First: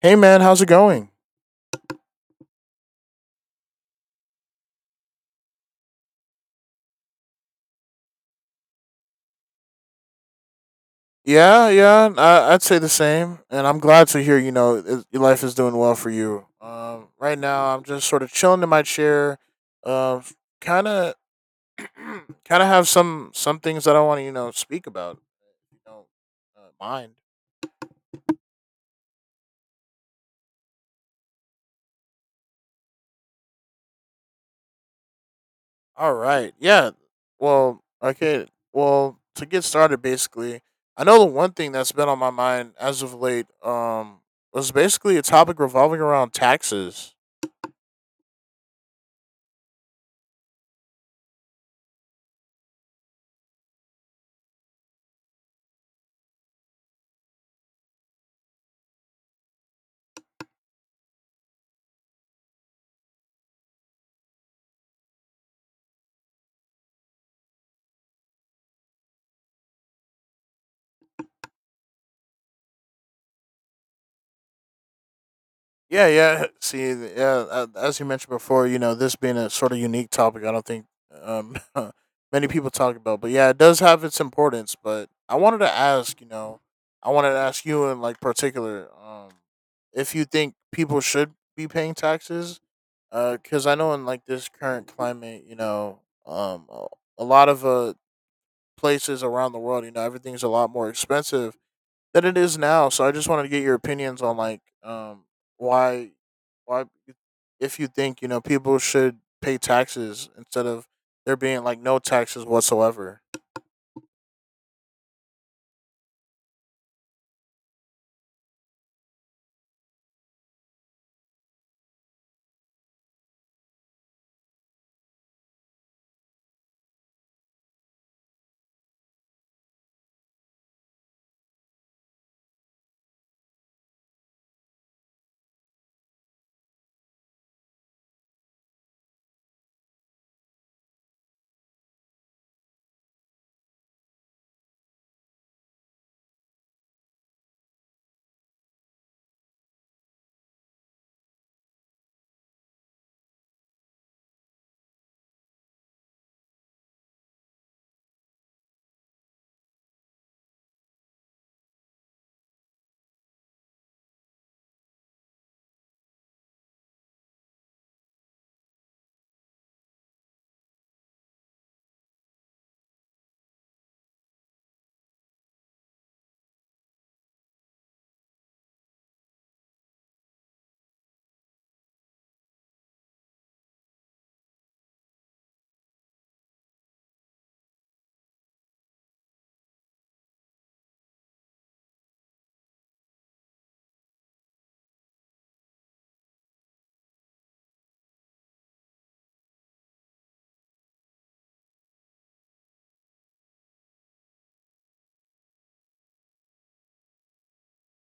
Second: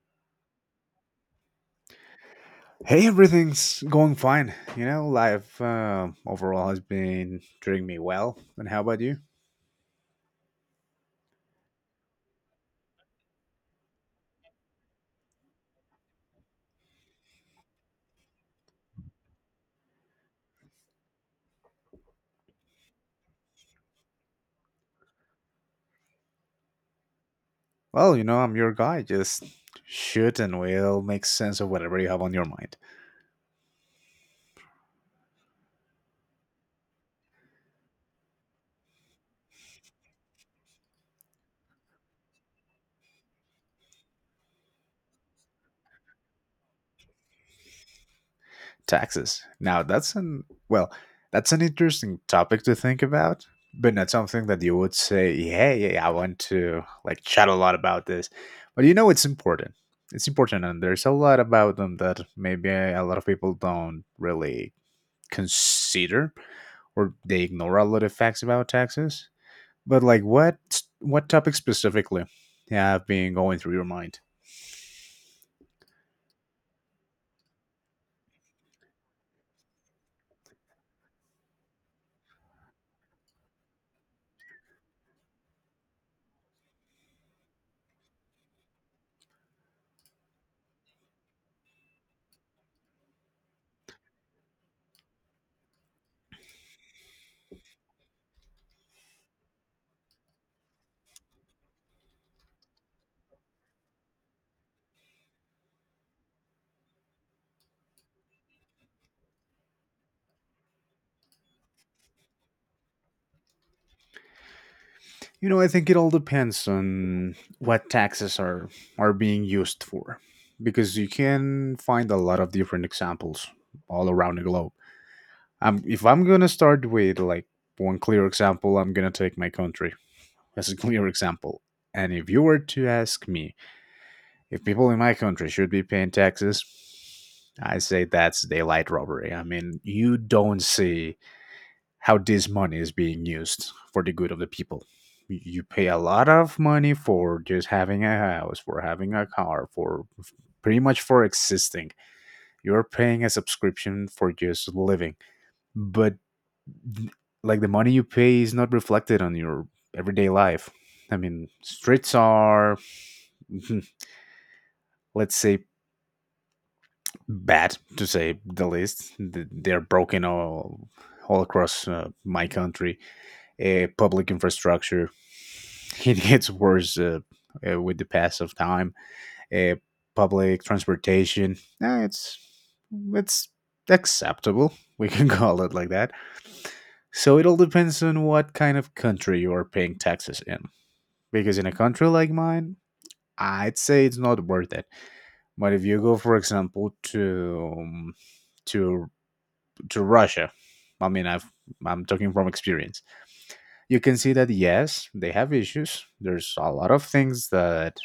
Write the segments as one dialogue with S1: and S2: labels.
S1: Hey man, how's it going?
S2: Hey, everything's going fine. Life overall has been treating me well. And how about you?
S1: Yeah, yeah, I'd say the same. And I'm glad to hear, your life is doing well for you. Right now, I'm just sort of chilling in my chair, um, kind of, kind of have some things that I want to, speak about, you know, mind.
S2: Well, you know, I'm your guy. Just shoot and we'll make sense of whatever you have on your mind.
S1: All right. Yeah. Well, okay. Well, to get started, basically, I know the one thing that's been on my mind as of late was basically a topic revolving around taxes.
S2: Taxes. Now, that's an interesting topic to think about, but not something that you would say, "Hey, I want to like chat a lot about this. But you know, it's important. It's important, and there's a lot about them that maybe a lot of people don't really consider, or they ignore a lot of facts about taxes. But like, what topic specifically have been going through your mind?
S1: Yeah, yeah. See, yeah, as you mentioned before, this being a sort of unique topic, I don't think um, many people talk about. But yeah, it does have its importance. But I wanted to ask, I wanted to ask you in like particular if you think people should be paying taxes because I know in like this current climate, um, a a lot of places around the world, everything's a lot more expensive than it is now. So I just wanted to get your opinions on like why why you- if you think people should pay taxes instead of there being like no taxes whatsoever.
S2: You know, I think it all depends on what taxes are being used for, because you can find a lot of different examples all around the globe. If I'm gonna start with like one clear example, I'm gonna take my country as a clear example. And if you were to ask me if people in my country should be paying taxes, I say that's daylight robbery. I mean, you don't see how this money is being used for the good of the people. You pay a lot of money for just having a house, for having a car, for pretty much for existing. You're paying a subscription for just living. But like the money you pay is not reflected on your everyday life. I mean, streets are, let's say, bad to say the least. They're broken all across my country. Public infrastructure it gets worse with the pass of time. Uh, Public transportation uh, it's it's acceptable. We can call it like that. So it all depends on what kind of country you are paying taxes in. Because in a country like mine, I'd say it's not worth it, but if you go, for example, to to to Russia, I mean, I'm talking from experience. You can see that yes, they have issues. There's a lot of things that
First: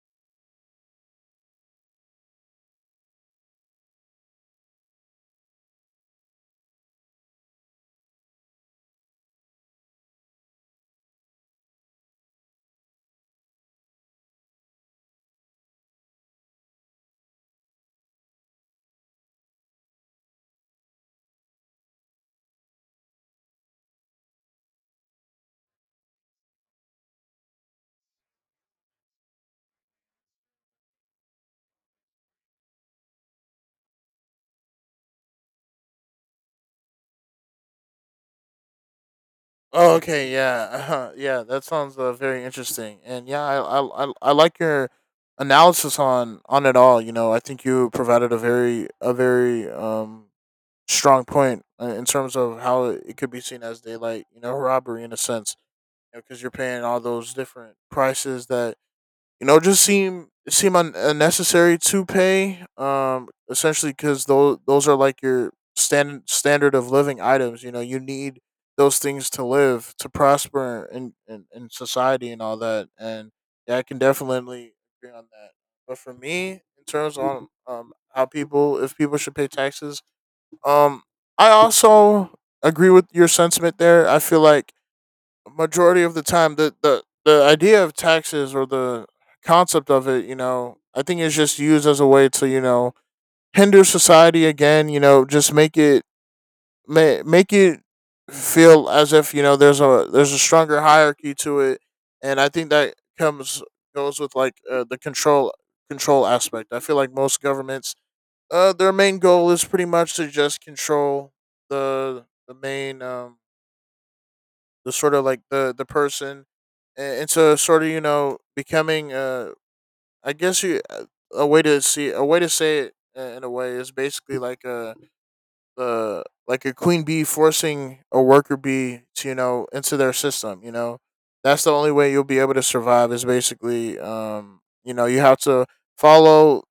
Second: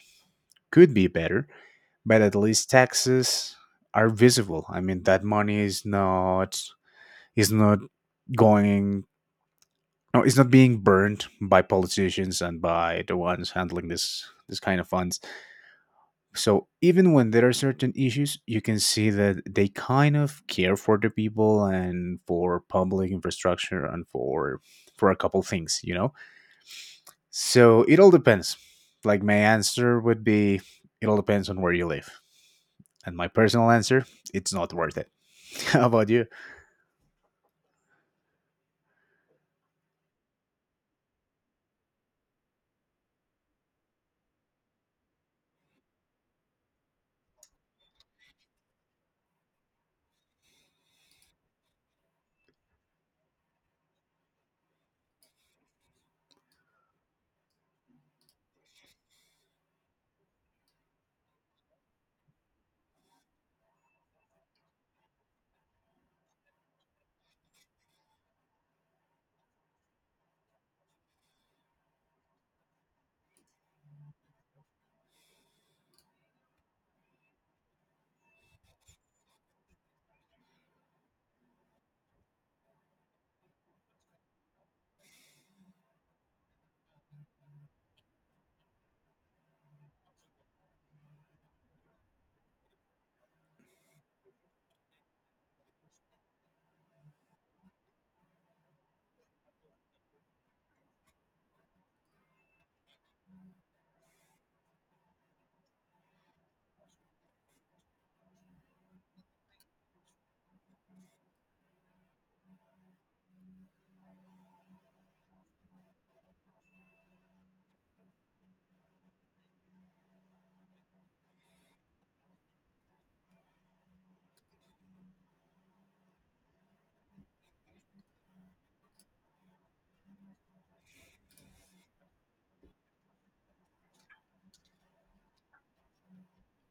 S2: could be better, but at least taxes are visible. I mean, that money is not going. No, it's not being burned by politicians and by the ones handling this kind of funds. So even when there are certain issues, you can see that they kind of care for the people and for public infrastructure and for a couple things, you know. So it all depends. Like my answer would be, it all depends on where you live. And my personal answer, it's not worth it. How about you?
S1: Oh, okay, yeah, uh-huh, yeah. That sounds very interesting, and yeah, I like your analysis on it all. You know, I think you provided a very strong point in terms of how it could be seen as daylight, robbery in a sense, because you are paying all those different prices that just seem unnecessary to pay. Essentially because those are like your standard of living items. You know, you need those things to live to prosper in in society and all that. And yeah, I can definitely agree on that. But for me, in terms on how people if people should pay taxes, um, I also agree with your sentiment there. I feel like majority of the time the idea of taxes or the concept of it I think is just used as a way to hinder society again, just make it feel as if there's a stronger hierarchy to it, and I think that comes goes with like the control aspect. I feel like most governments their main goal is pretty much to just control the main the sort of like the person into sort of becoming I guess you a way to say it in a way is basically like a queen bee forcing a worker bee to into their system. That's the only way you'll be able to survive is basically you have to follow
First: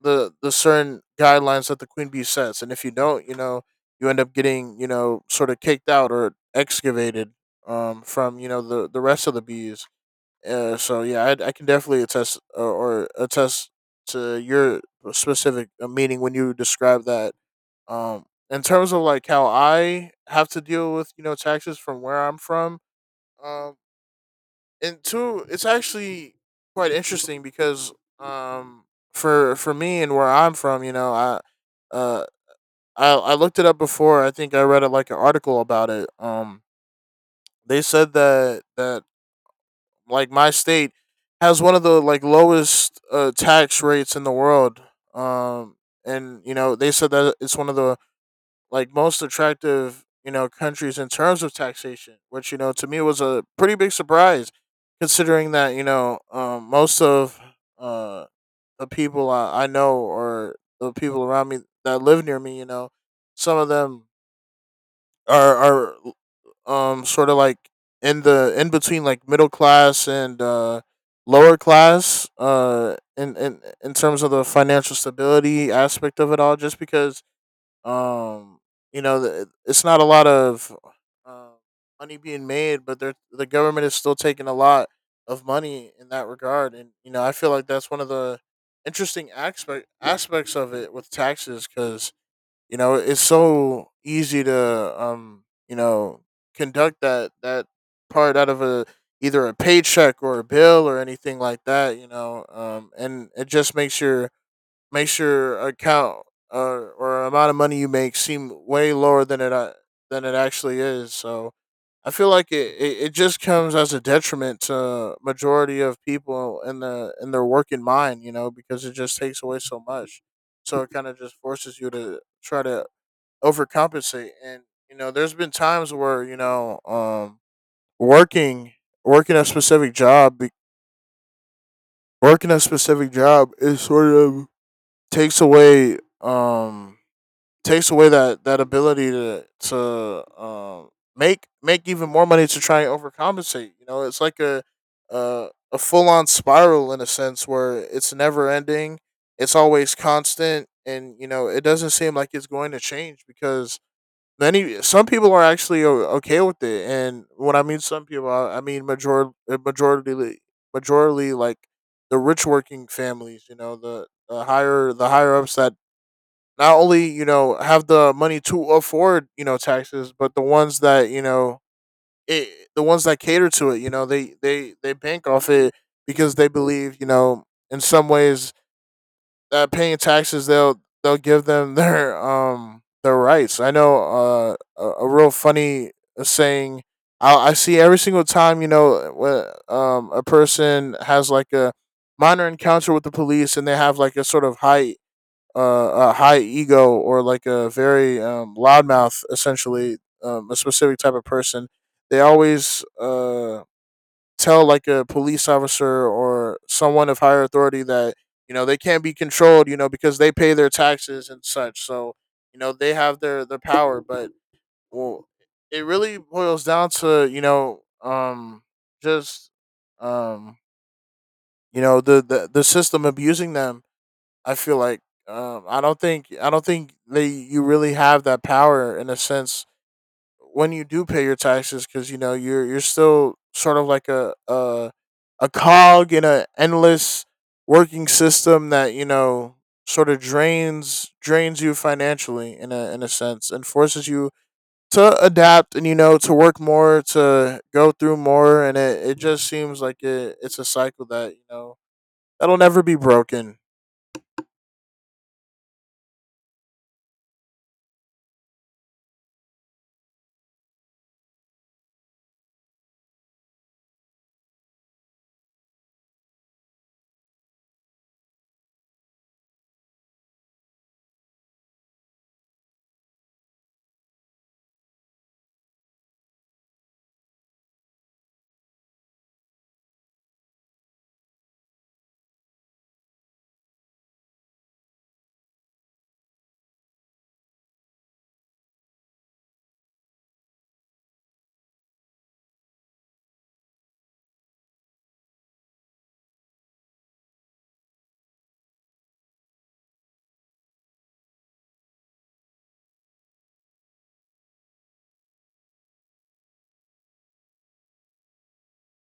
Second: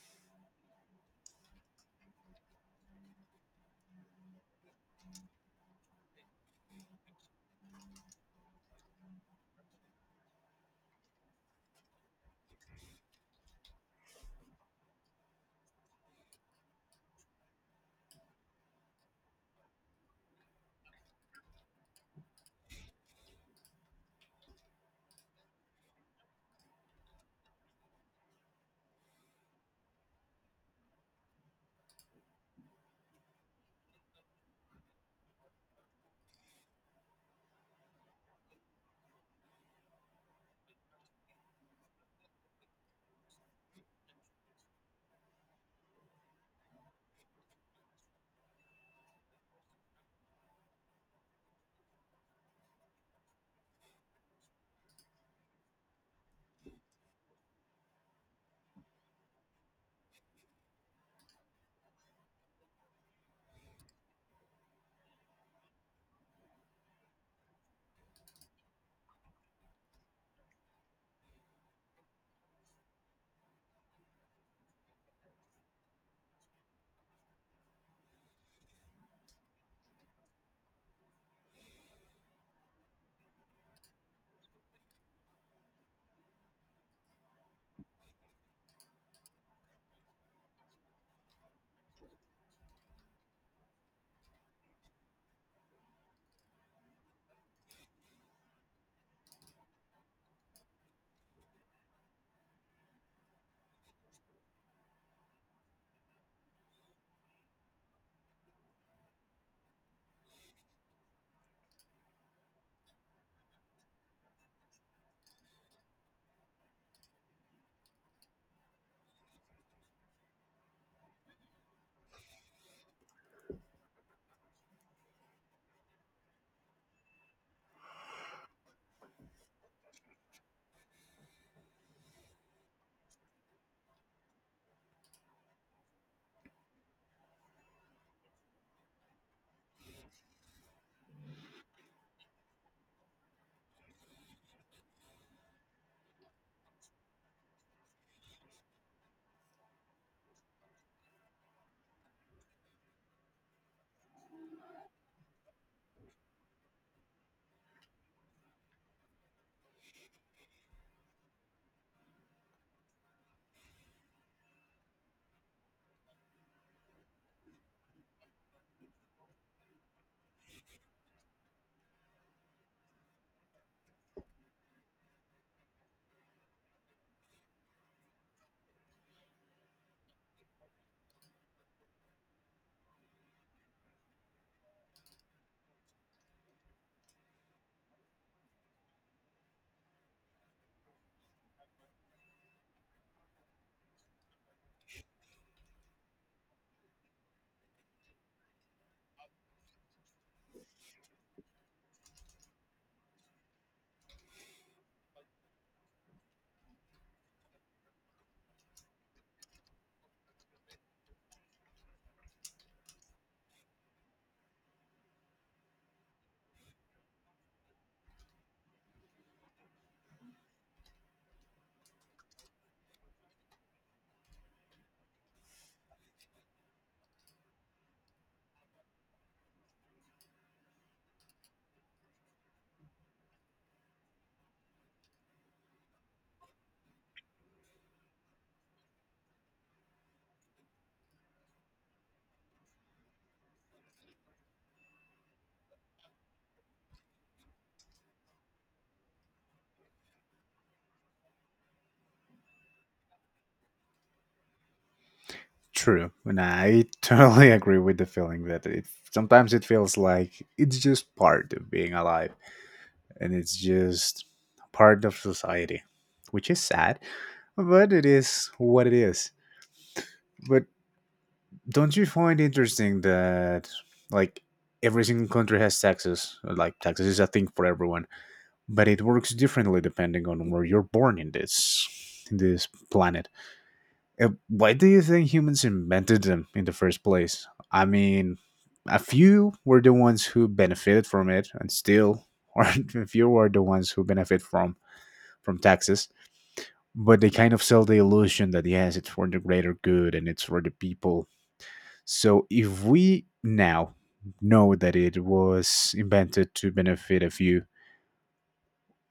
S1: the certain guidelines that the queen bee sets, and if you don't, you end up getting sort of kicked out or excavated from the rest of the bees. So yeah, I can definitely attest or attest to your specific meaning when you describe that. Um, in terms of like how I have to deal with taxes from where I'm from, um, and two, it's actually quite interesting because um for me and where I'm from, uh I looked it up before. I think I read it like an article about it. They said that like my state has one of the like lowest tax rates in the world. Um and you know, they said that it's one of the like most attractive countries in terms of taxation, which to me was a pretty big surprise, considering that most of uh, the people I know or the people around me that live near me, some of them are sort of like in the in between like middle class and lower class in terms of the financial stability aspect of it all, just because um, it's not a lot of uh, money being made, but the government is still taking a lot of money in that regard, and I feel like that's one of the interesting aspects of it with taxes, because it's so easy to conduct that part out of a either a paycheck or a bill or anything like that, and it just makes your account, uh, or amount of money you make, seem way lower than it actually is. So I feel like it just comes as a detriment to majority of people in the in their working mind, because it just takes away so much. So it kind of just forces you to try to overcompensate. And there's been times where working working a specific job, is sort of, takes away um takes away that ability to make even more money to try and overcompensate. You know, it's like a full on spiral in a sense where it's never ending. It's always constant, and it doesn't seem like it's going to change because many some people are actually okay with it. And when I mean some people, I mean majority majority like the rich working families. You know, the higher ups that not only have the money to afford taxes, but it, the ones that cater to it, they bank off it because they believe, in some ways that paying taxes, they'll give them their rights. I know a real funny saying I see every single time, a person has like a minor encounter with the police and they have like a sort of high ego, or like a very loudmouth, essentially, a specific type of person, they always tell like a police officer or someone of higher authority that they can't be controlled, because they pay their taxes and such. So they have their power, but well, it really boils down to, just, um, the system abusing them, I feel like. I don't think they you really have that power in a sense when you do pay your taxes because you're still sort of like a cog in a endless working system that sort of drains you financially in a sense, and forces you to adapt and, to work more, to go through more, and it just seems like it's a cycle that that'll never be broken.
S2: True, and I totally agree with the feeling that it sometimes it feels like it's just part of being alive, and it's just part of society, which is sad. But it is what it is. But don't you find interesting that like every single country has taxes? Like taxes is a thing for everyone, but it works differently depending on where you're born in this planet. Why do you think humans invented them in the first place? I mean, a few were the ones who benefited from it, and still, or a few were the ones who benefit from taxes, but they kind of sell the illusion that yes, it's for the greater good and it's for the people. So if we now know that it was invented to benefit a few,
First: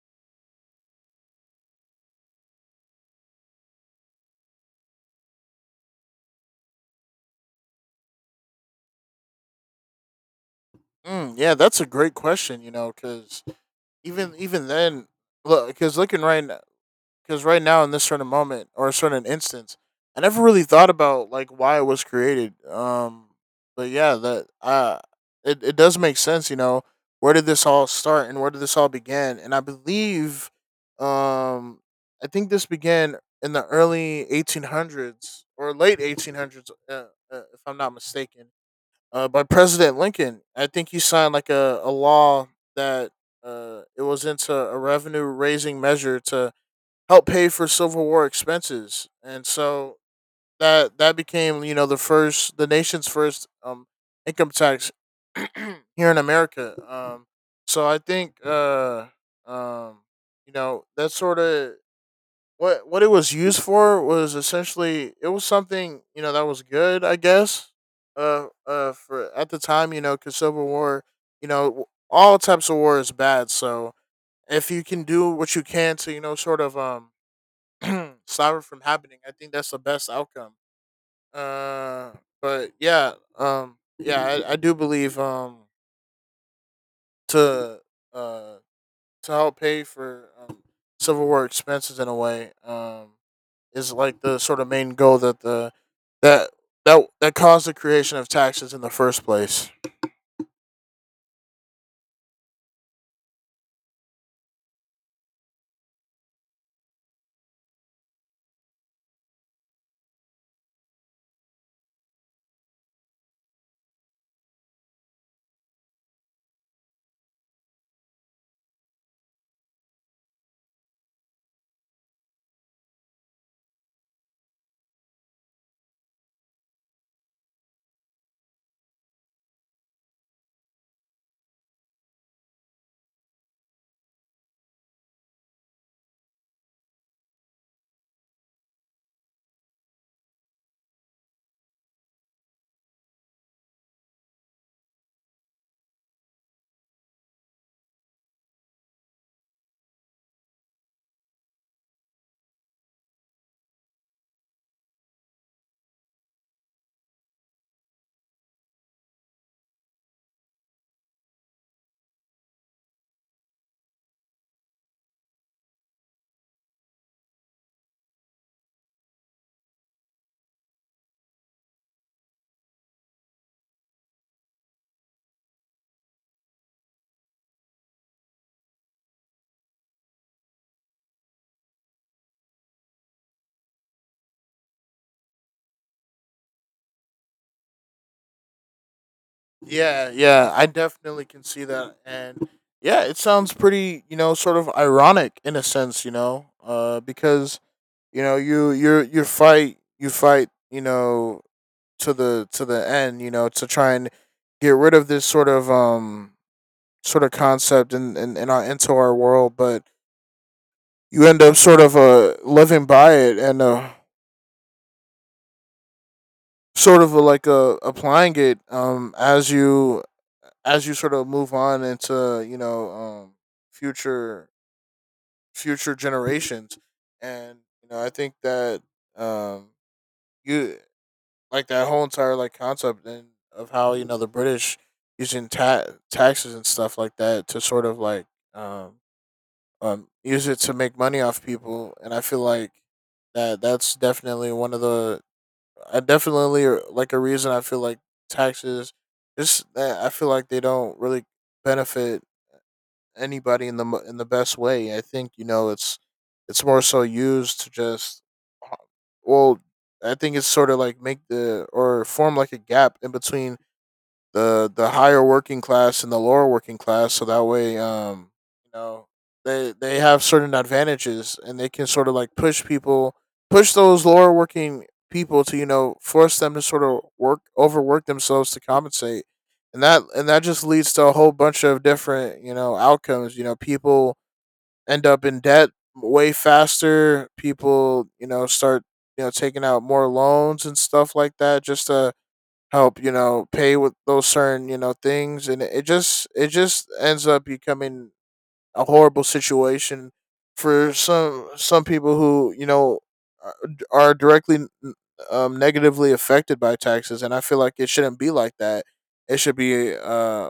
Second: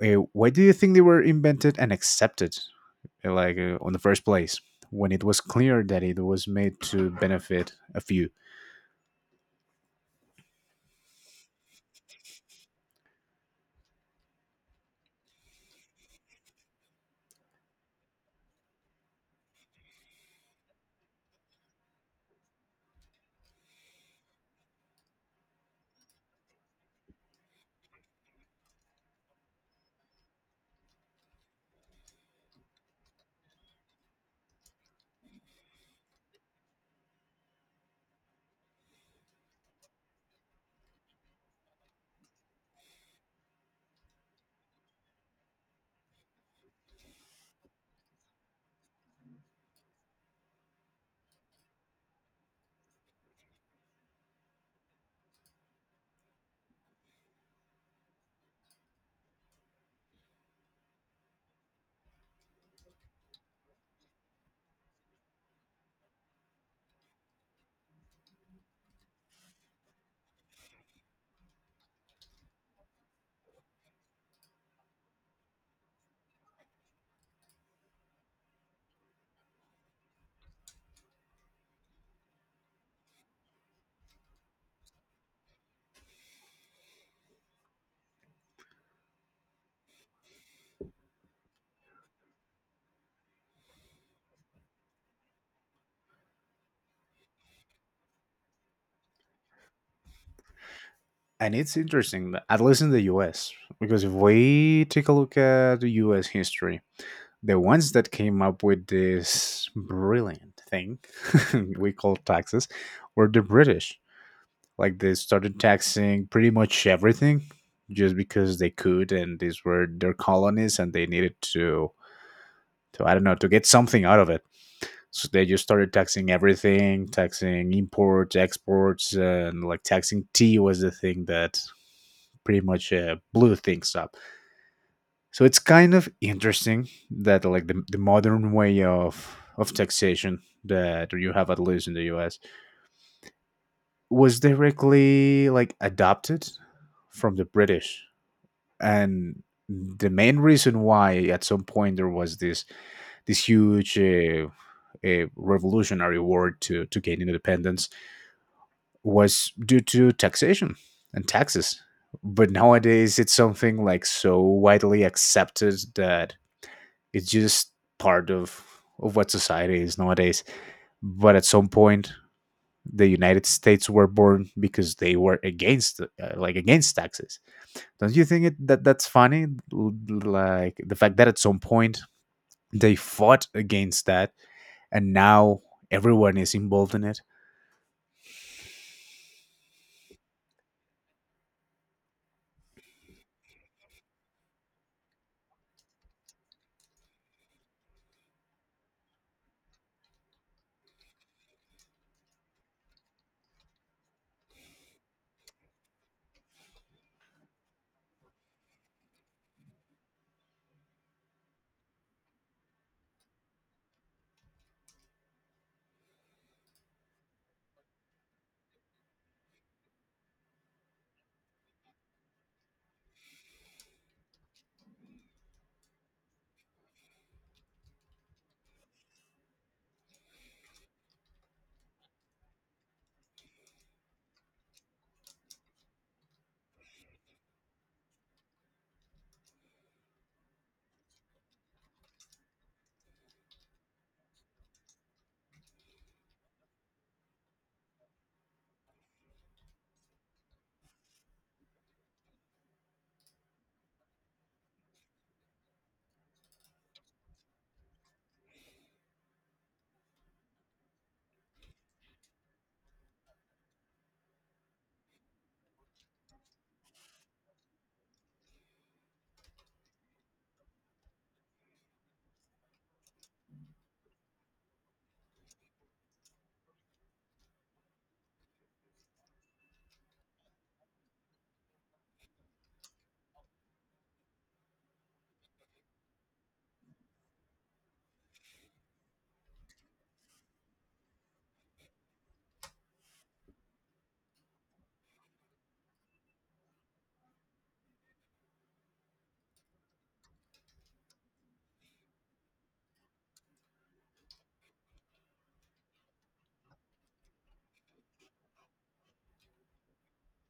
S2: why do you think they were invented and accepted, on the first place, when it was clear that it was made to benefit a few?
S1: Mm, yeah, that's a great question. You know, because even then, look, because right now in this certain moment or a certain instance, I never really thought about like why it was created. But yeah, that it does make sense. You know, where did this all start and where did this all begin? And I believe, um, I think this began in the early 1800s or late 1800s, if I'm not mistaken, by President Lincoln. I think he signed like a law that, it was into a revenue raising measure to help pay for Civil War expenses, and so that became, the nation's first income tax here in America. So I think, um, that sort of what it was used for was essentially it was something, that was good, I guess, for at the time, because Civil War, all types of war is bad, so if you can do what you can to, sort of, stop it from happening, I think that's the best outcome. uh but yeah, yeah, I do believe, to uh to help pay for Civil War expenses, in a way, is like the sort of main goal that that caused the creation of taxes in the first place.
S2: And it's interesting that- at least in the US, because if we take a look at the US history, the ones that came up with this brilliant thing we call taxes were the British. Like they started taxing pretty much everything just because they could, and these were their colonies, and they needed to I don't know, to get something out of it. So they just started taxing everything, taxing imports, exports, and like taxing tea was the thing that pretty much blew things up. So it's kind of interesting that like the modern way of taxation that you have at least in the US was directly like adopted from the British. And the main reason why at some point there was this huge a revolutionary war to gain independence was due to taxation and taxes. But nowadays it's something like so widely accepted that it's just part of what society is nowadays. But at some point, the United States were born because they were against like against taxes. Don't you think that that's funny? L- Like the fact that at some point they fought against that, and now everyone is involved in it.
S1: Yeah, yeah, I definitely can see that, and yeah, it sounds pretty, sort of ironic in a sense, because you know you you you fight you fight, you know, to the end, to try and get rid of this sort of concept in our into our world, but you end up sort of living by it and sort of like a applying it as you sort of move on into future future generations. And I think that um you like that whole entire like concept and of how the British using taxes and stuff like that to sort of like um use it to make money off people. And I feel like that's definitely one of the— I definitely like a reason I feel like taxes just I feel like they don't really benefit anybody in the in the best way. I think it's more so used to just uh, well I think it's sort of like make the or form like a gap in between the higher working class and the lower working class so that way you know they have certain advantages and they can sort of like push people, push those lower working people to force them to sort of work, overwork themselves to compensate. And that just leads to a whole bunch of different outcomes. People end up in debt way faster. People start taking out more loans and stuff like that just to help pay with those certain things. And it just ends up becoming a horrible situation for some people who are are directly negatively affected by taxes. And I feel like it shouldn't be like that. It should be uh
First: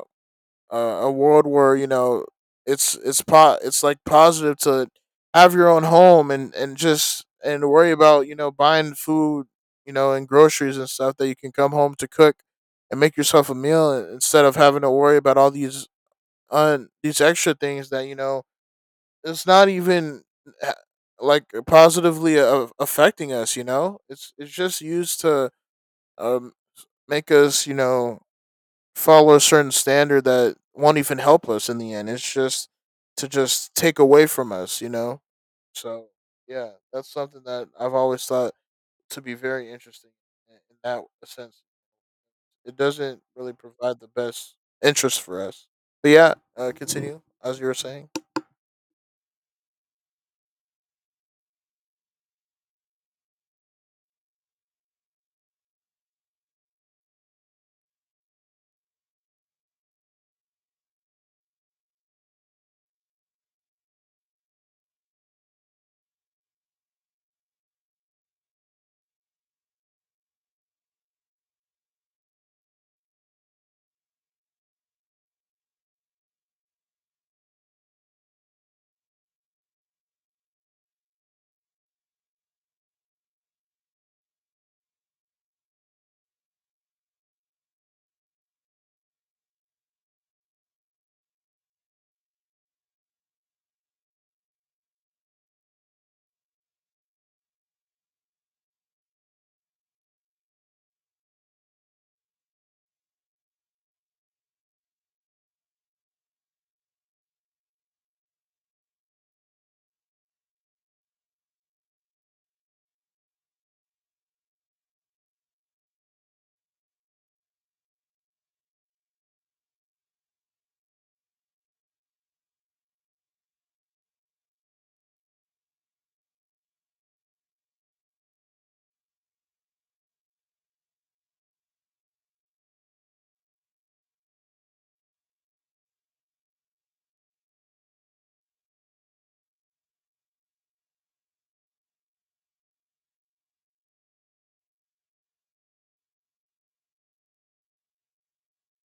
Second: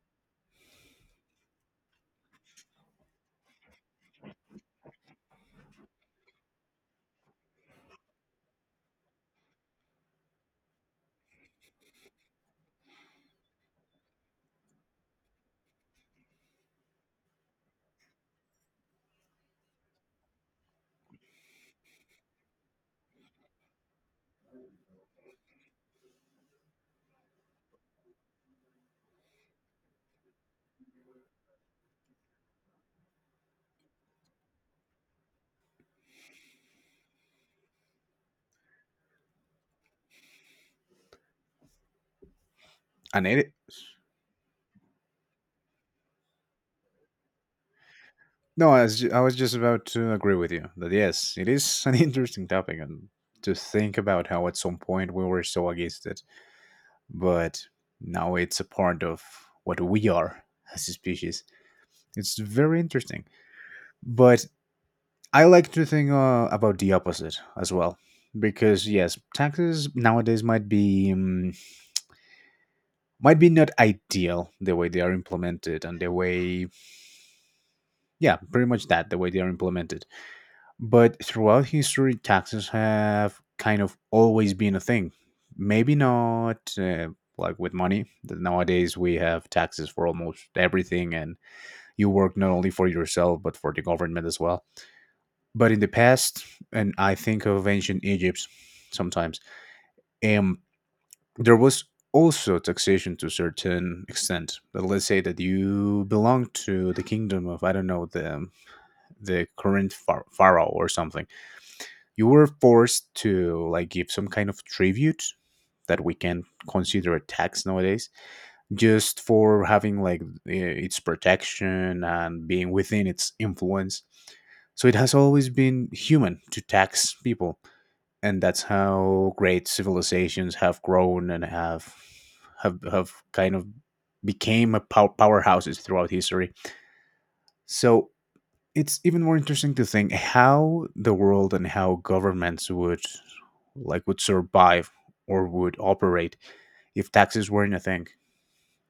S1: uh, a world where it's it's like positive to have your own home and just and worry about buying food, and groceries and stuff that you can come home to cook and make yourself a meal, instead of having to worry about all these un these extra things that it's not even uh, like positively affecting us. It's just used to um make us follow a certain standard that won't even help us in the end. It's just to just take away from us, you know. So yeah, that's something that I've always thought to be very interesting in that sense. It doesn't
S2: And it
S1: really provide the best interest for us. But yeah, continue as you were saying.
S2: no, I was just about to agree with you that yes, it is an interesting topic, and to think about how at some point we were so against it, but now it's a part of what we are as a species. It's very interesting. But I like to think about the opposite as well. Because yes, taxes nowadays might be not ideal the way they are implemented and the way yeah, pretty much that the way they are implemented. But throughout history, taxes have kind of always been a thing. Maybe not like with money. Nowadays, we have taxes for almost everything, and you work not only for yourself but for the government as well. But in the past, and I think of ancient Egypt sometimes, um there was also taxation to a certain extent. But let's say that you belong to the kingdom of I don't know, the current pharaoh or something, you were forced to like give some kind of tribute that we can consider a tax nowadays, just for having like its protection and being within its influence. So it has always been human to tax people, and that's how great civilizations have grown and have kind of became a powerhouses throughout history. So it's even more interesting to think how the world and how governments would like would survive or would operate if taxes weren't a thing.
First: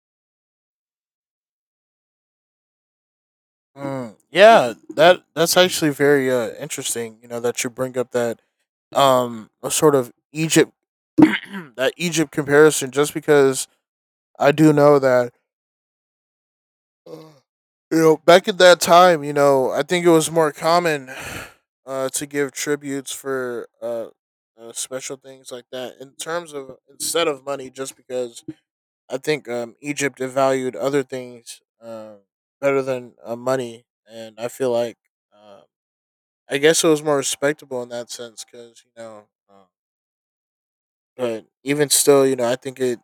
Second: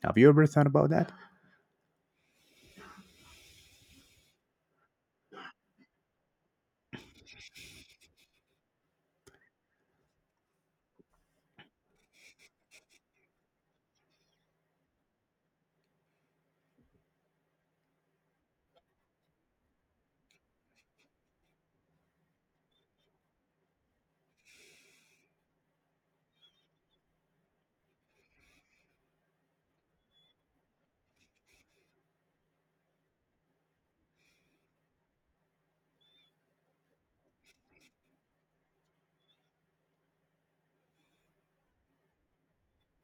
S2: Have you ever thought about that?
S1: Mm, yeah, that's actually very interesting. You know that you bring up that a sort of Egypt that Egypt comparison, just because I do know that you back at that time, I think it was more common to give tributes for special things like that in terms of instead of money, just because I think Egypt valued other things better than money, and I feel like uh, I guess it was more respectable in that sense because uh, but even still, you know,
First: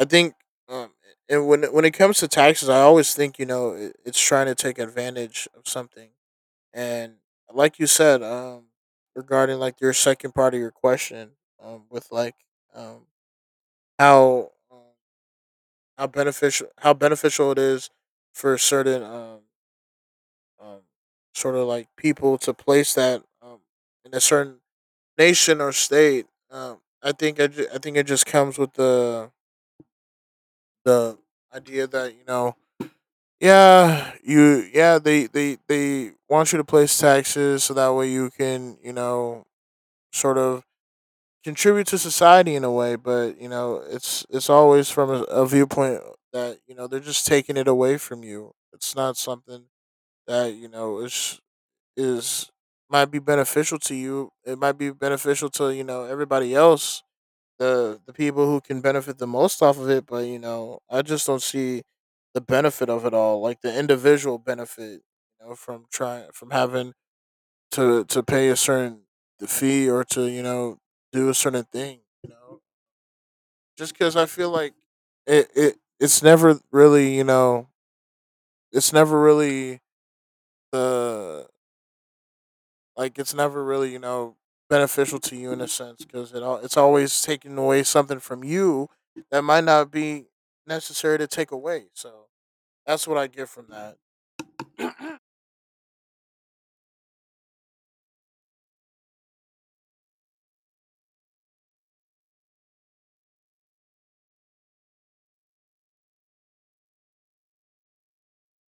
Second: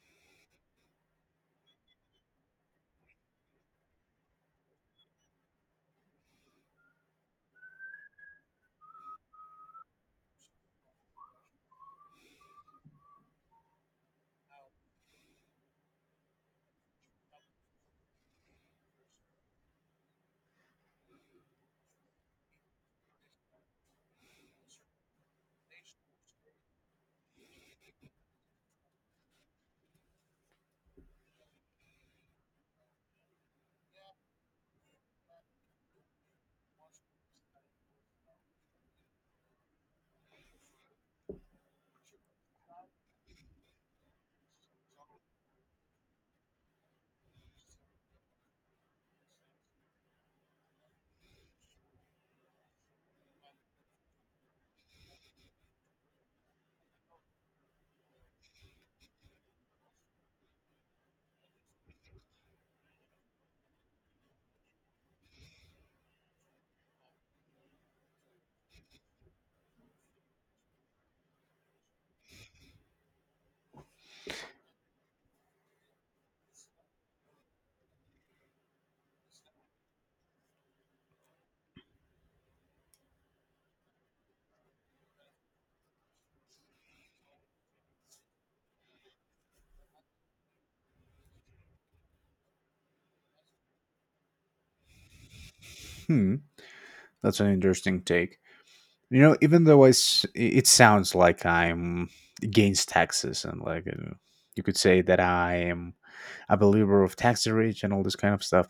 S1: I think, um, and when it comes to taxes, I always think it, it's trying to take advantage of something. And like you said, regarding like your second part of your question, with like um how how beneficial it is for certain um sort of like people to place that in a certain nation or state. I think I think it just comes with the idea that you know— Yeah, you, yeah, they want you to place taxes so that way you can, you know, sort of contribute to society in a way. But you know, it's always from a viewpoint that, you know, they're just taking it away from you. It's not something that, you know, is might be beneficial to you. It might be beneficial to, you know, everybody else, the people who can benefit the most off of it. But you know, I just don't see the benefit of it all, like the individual benefit, you know, from trying from having to pay a certain fee or to you know do a certain thing, you know, just because I feel like it's never really you know it's never really the like it's never really you know beneficial to you in a sense, because it's always taking away something from you that might not be necessary to take away. So that's what I get from that.
S2: Hmm. That's an interesting take. You know, even though it sounds like I'm against taxes and like you could say that I am a believer of tax rich and all this kind of stuff.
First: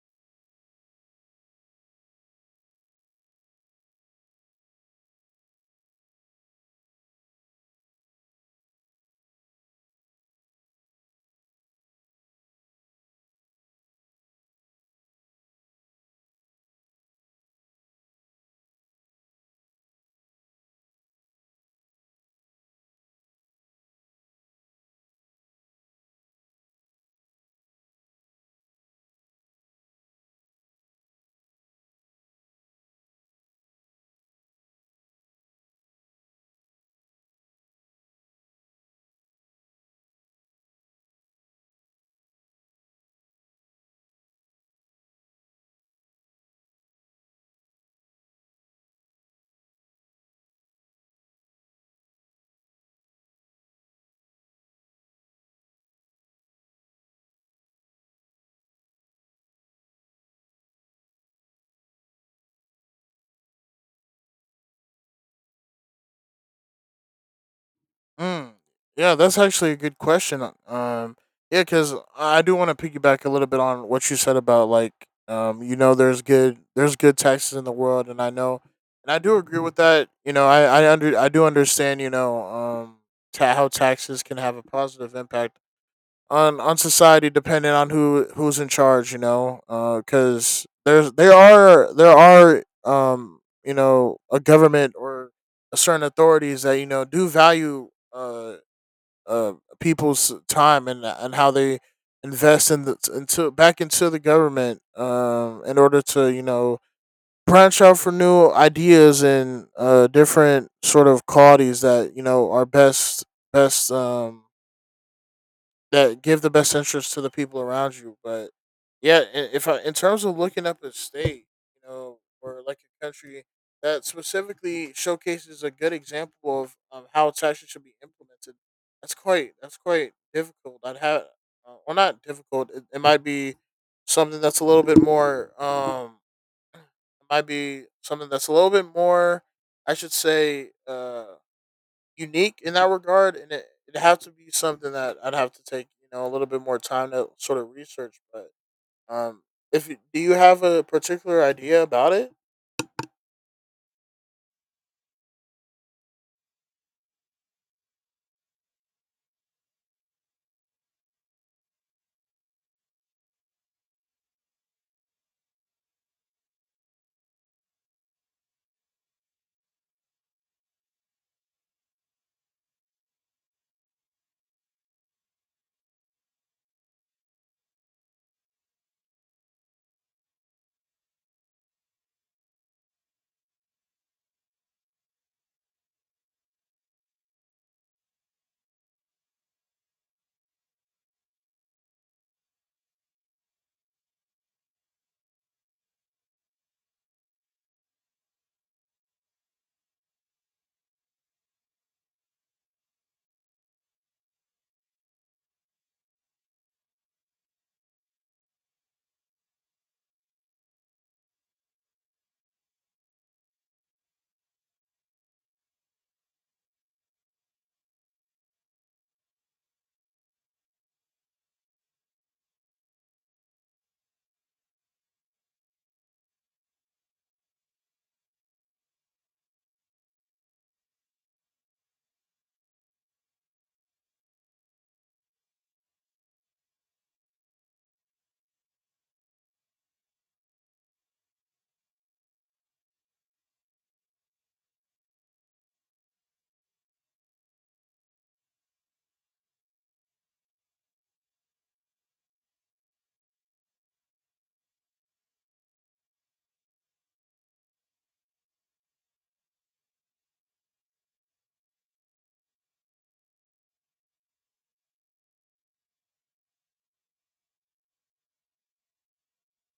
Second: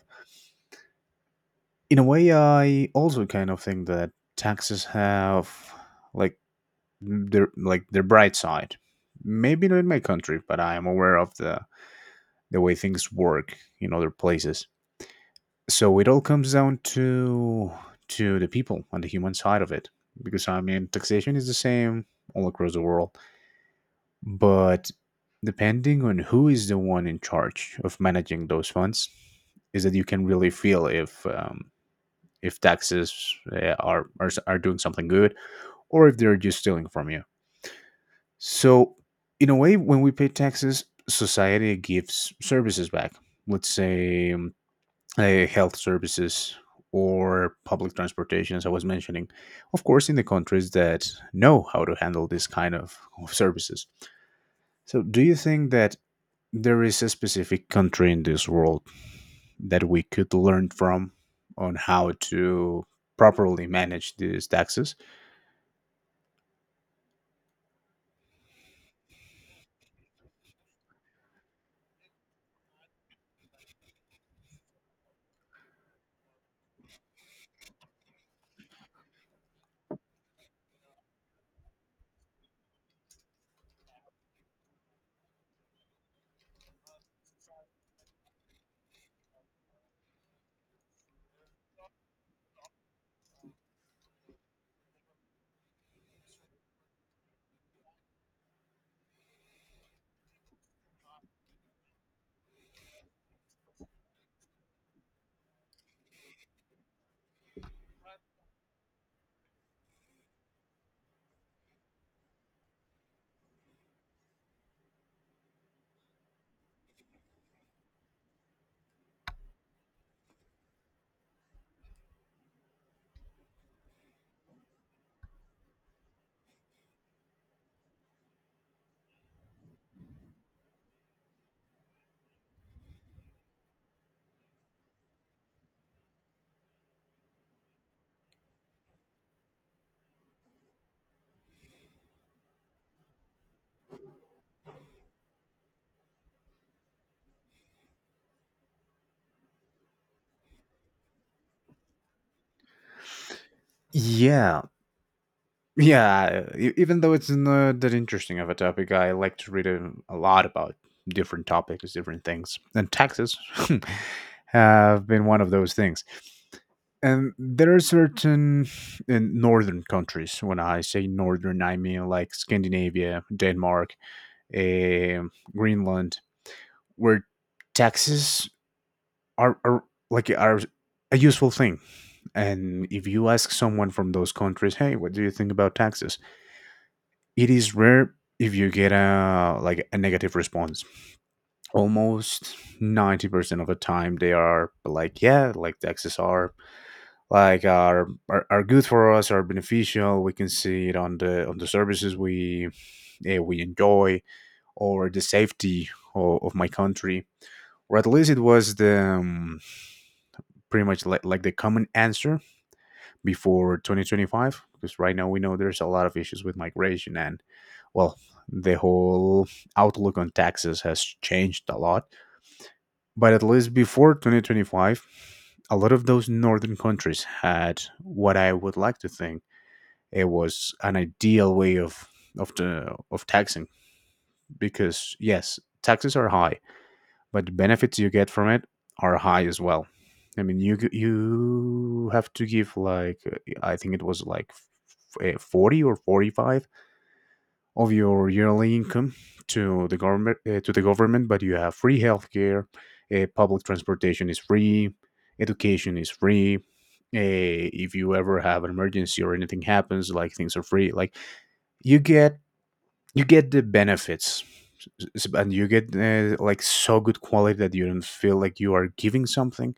S2: In a way, I also kind of think that taxes have like their bright side. Maybe not in my country, but I am aware of the way things work in other places. So it all comes down to the people on the human side of it, because I mean taxation is the same all across the world, but depending on who is the one in charge of managing those funds is that you can really feel if taxes are doing something good, or if they're just stealing from you. So in a way, when we pay taxes, society gives services back. Let's say health services, or public transportation, as I was mentioning, of course, in the countries that know how to handle this kind of services. So, do you think that there is a specific country in this world that we could learn from on how to properly manage these taxes?
S1: Mm. Yeah, that's actually a good question. Yeah, because I do want to piggyback a little bit on what you said about like, you know, there's good taxes in the world, and I know, and I do agree with that. You know, I do understand. How taxes can have a positive impact on society depending on who who's in charge, you know, because there's there are you know a government or a certain authorities that you know do value uh people's time and how they invest in the into back into the government in order to you know branch out for new ideas and different sort of qualities that you know are best best that give the best interest to the people around you. But yeah, if I, in terms of looking up a state, you know, or like a country that specifically showcases a good example of how taxes should be implemented, that's quite difficult. I'd have, not difficult. It might be something that's a little bit more. It might be something that's a little bit more, I should say. Unique in that regard, and it it'd have to be something that I'd have to take you know a little bit more time to sort of research. But um, if you, do you have a particular idea about it?
S2: Yeah, yeah, even though it's not that interesting of a topic, I like to read a lot about different topics, different things, and taxes have been one of those things. And there are certain in northern countries. When I say northern, I mean like Scandinavia, Denmark, Greenland, where taxes are, are are a useful thing. And if you ask someone from those countries, "Hey, what do you think about taxes?" It is rare if you get a like a negative response. Almost 90% of the time, they are like, "Yeah, like the taxes are good for us, are beneficial. We can see it on the services we we enjoy, or the safety of my country." Or at least it was the pretty much like the common answer before 2025, because right now we know there's a lot of issues with migration and well, the whole outlook on taxes has changed a lot. But at least before 2025, a lot of those northern countries had what I would like to think it was an ideal way of the of taxing, because yes, taxes are high, but the benefits you get from it are high as well. I mean, you have to give like I think it was like 40 or 45 of your yearly income to the government, but you have free healthcare, public transportation is free, education is free. If you ever have an emergency or anything happens, like things are free. Like you get you get the benefits, s- and you get like so good quality that you don't feel like you are giving something,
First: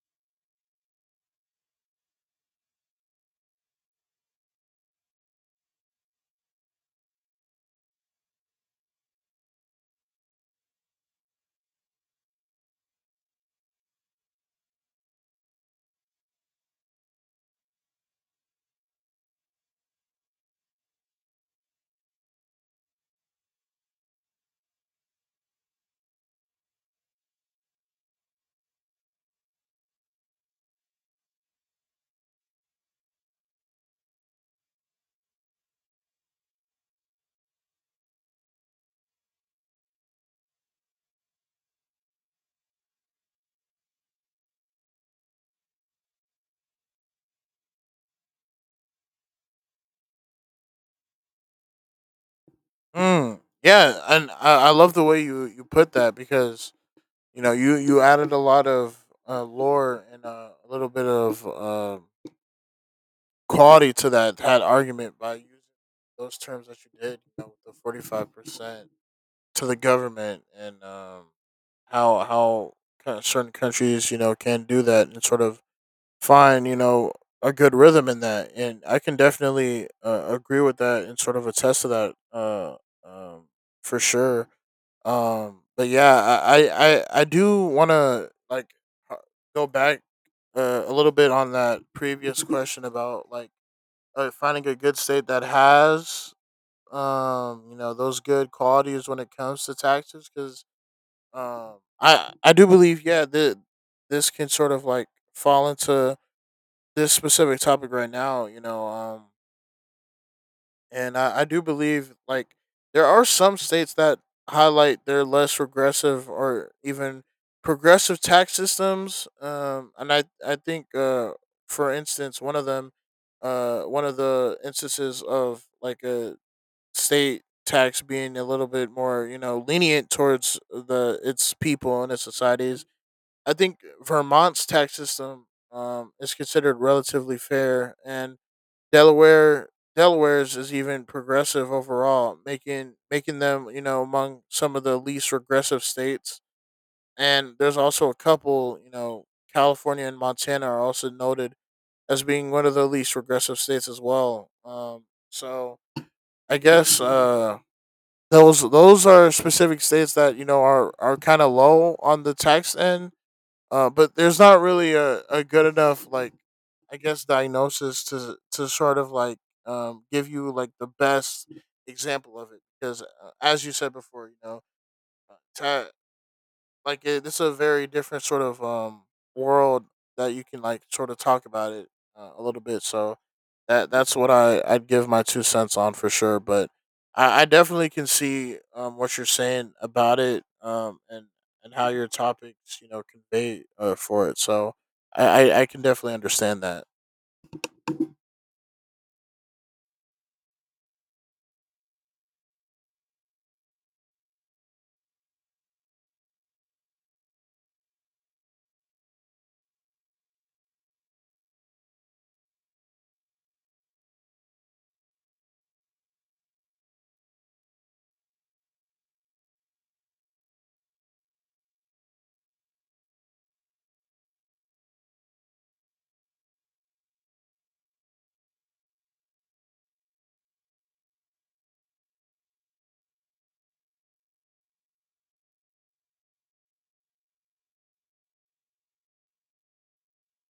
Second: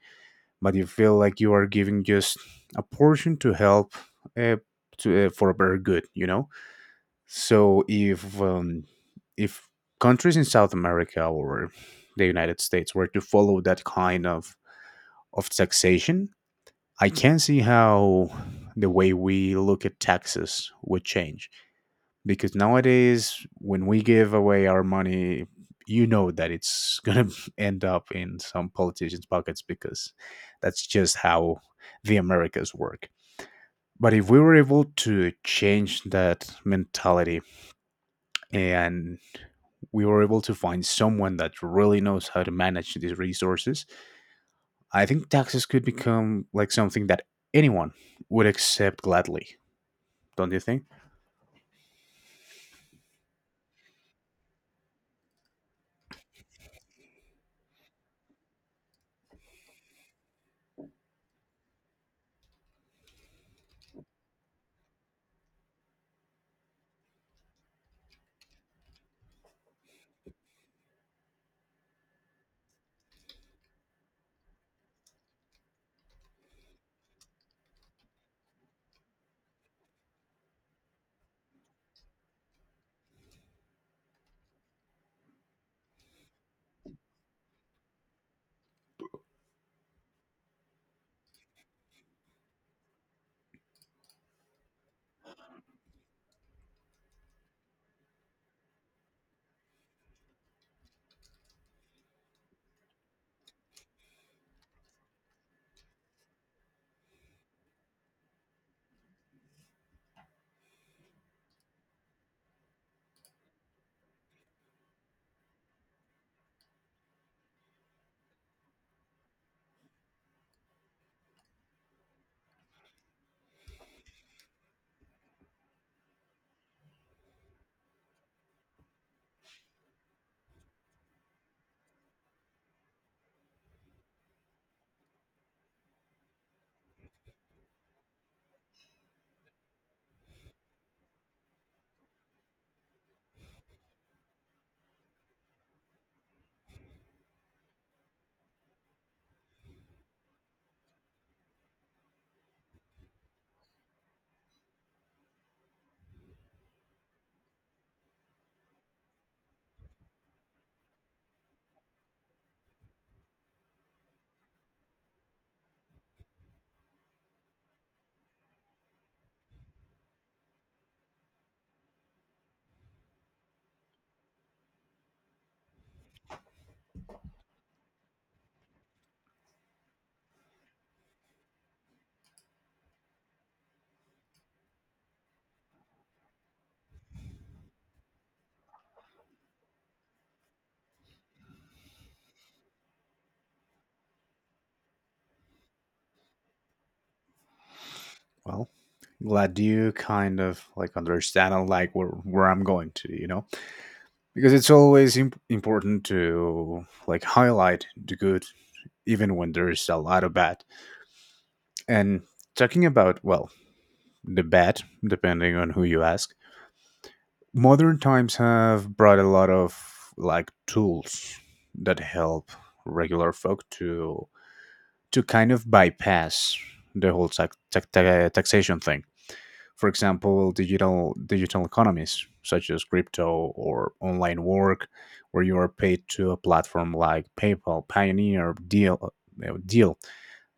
S2: but you feel like you are giving just a portion to help uh, to for a better good. You know, so if countries in South America or the United States were to follow that kind of taxation, I can see how the way we look at taxes would change because nowadays when we give away our money, you know that it's going to end up in some politicians pockets because that's just how the americas work. But if we were able to change that mentality, and we were able to find someone that really knows how to manage these resources. I think taxes could become like something that anyone would accept gladly, don't you think?
S1: Mm, yeah, and I love the way you you put that, because you know you you added a lot of lore and a little bit of quality to that argument by using those terms that you did. You know, with the 45% to the government and how kind of certain countries you know can do that and sort of find you know a good rhythm in that. And I can definitely agree with that and sort of attest to that, um, for sure. But yeah, I do want to like uh, go back a little bit on that previous question about like finding a good state that has you know those good qualities when it comes to taxes, because I do believe, yeah, that this can sort of like fall into this specific topic right now, you know. And I do believe like there are some states that highlight their less regressive or even progressive tax systems. And I think for instance one of them, one of the instances of like a state tax being a little bit more you know lenient towards the its people and its societies, I think Vermont's tax system is considered relatively fair, and Delaware Delaware's is even progressive overall, making them you know among some of the least regressive states. And there's also a couple, you know, California and Montana are also noted as being one of the least regressive states as well. So I guess those are specific states that you know are kind of low on the tax end, but there's not really a good enough like I guess diagnosis to sort of like give you like the best example of it, because as you said before, you know, ta like it, it's a very different sort of world that you can like sort of talk about it a little bit. So that that's what I I'd give my two cents on for sure. But I definitely can see what you're saying about it and how your topics you know convey for it. So I, I can definitely understand that.
S2: Well, glad you kind of like understand like where I'm going to, you know? Because it's always important to like highlight the good even when there is a lot of bad. And talking about, well, the bad, depending on who you ask, modern times have brought a lot of like tools that help regular folk to kind of bypass the whole taxation thing, for example, digital economies such as crypto or online work, where you are paid to a platform like PayPal, Pioneer, Deal, uh, Deal,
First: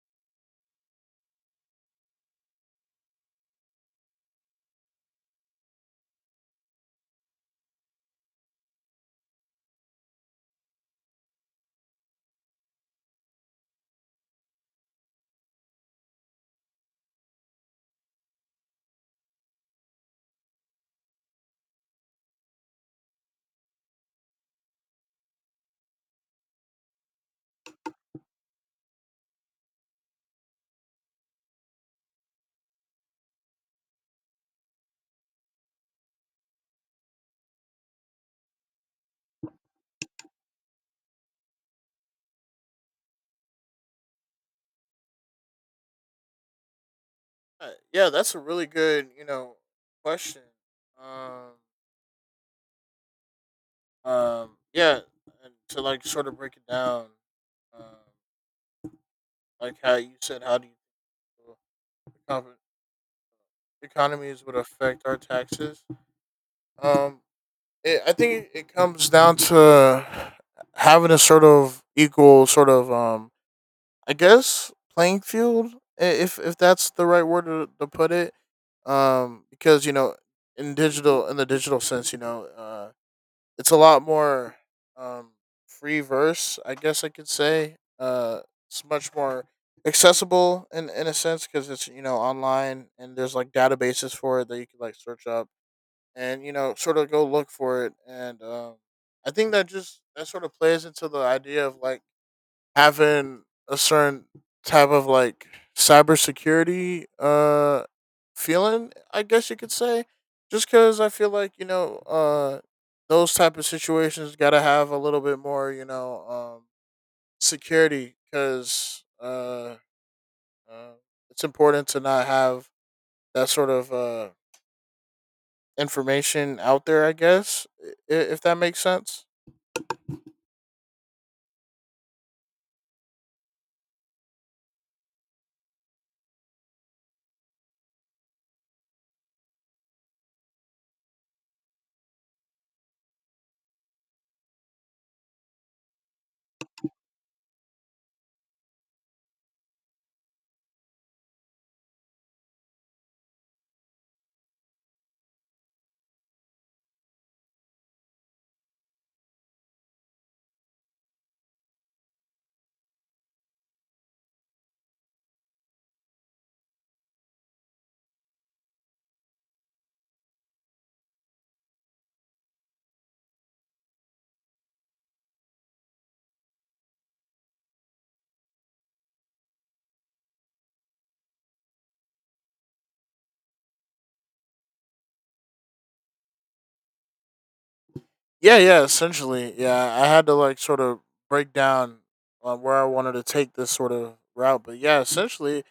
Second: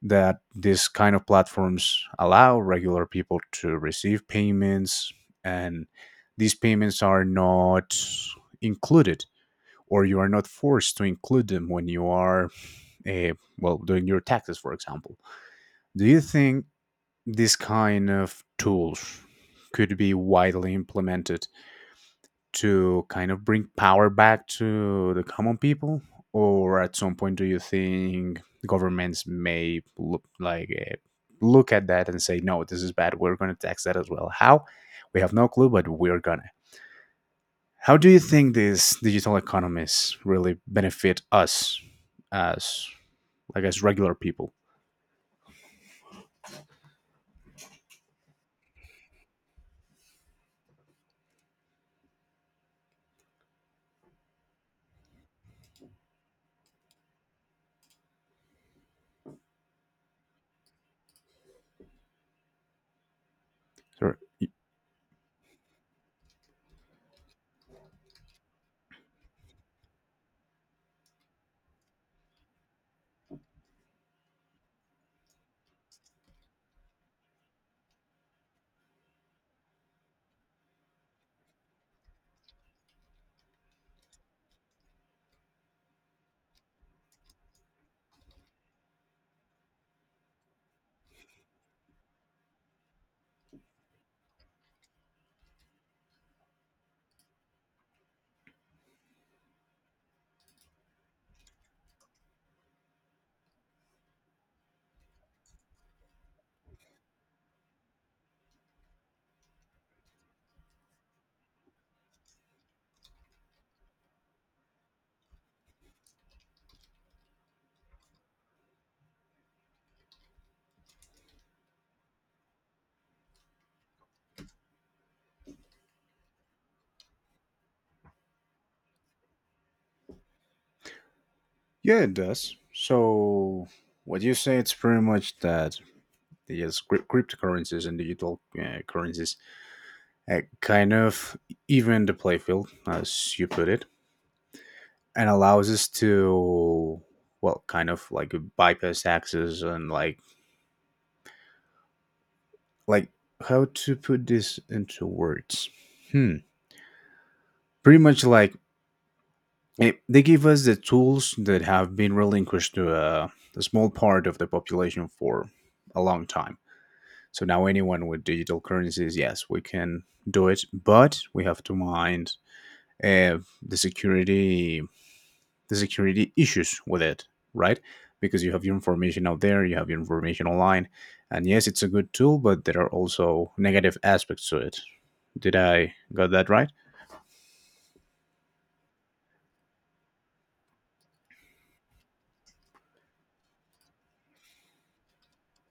S2: that these kind of platforms allow regular people to receive payments, and these payments are not included, or you are not forced to include them when you are, uh, well, doing your taxes, for example. Do you think this kind of tools could be widely implemented to kind of bring power back to the common people, or at some point do you think governments may look like look at that and say, no, this is bad, we're going to tax that as well. How we have no clue, but we're gonna, how do you think these digital economies really benefit us as like as regular people?
S1: Yeah, that's a really good you know question. Um yeah, and to like sort of break it down. Um, like how you said, how do you think the
S2: Or
S1: economies would affect our taxes? Um, it, I think it comes down to having a sort of equal, sort of, I guess, playing field, if that's the right word to put it. Because you know, in the digital sense, you know, it's a lot more um, free verse, I guess I could say. It's much more accessible in a sense because it's you know online and there's like databases for it that you can like search up and you know sort of go look for it and I think that just that sort of plays into the idea of like having a certain type of like cybersecurity feeling, I guess you could say, just because I feel like you know those type of situations got to have a little bit more you know um security because uh it's important to not have that sort of information out there. I guess if that makes sense.
S2: yeah, it does. So, what you say, it's pretty much that yes, cryptocurrencies and digital currencies kind of even the playfield, as you put it, and allows us to, well, kind of like bypass taxes and like how to put this into words. Hmm. Pretty much like it, they give us the tools that have been relinquished to a small part of the population for a long time. So now anyone with digital currencies, yes, we can do it, but we have to mind the security, the security issues with it, right? Because you have your information out there, you have your information online, and yes, it's a good tool, but there are also negative aspects to it. Did I got that right?
S1: Yeah, yeah, essentially. Yeah, I had to like sort of break down where I wanted to take this sort of route, but yeah, essentially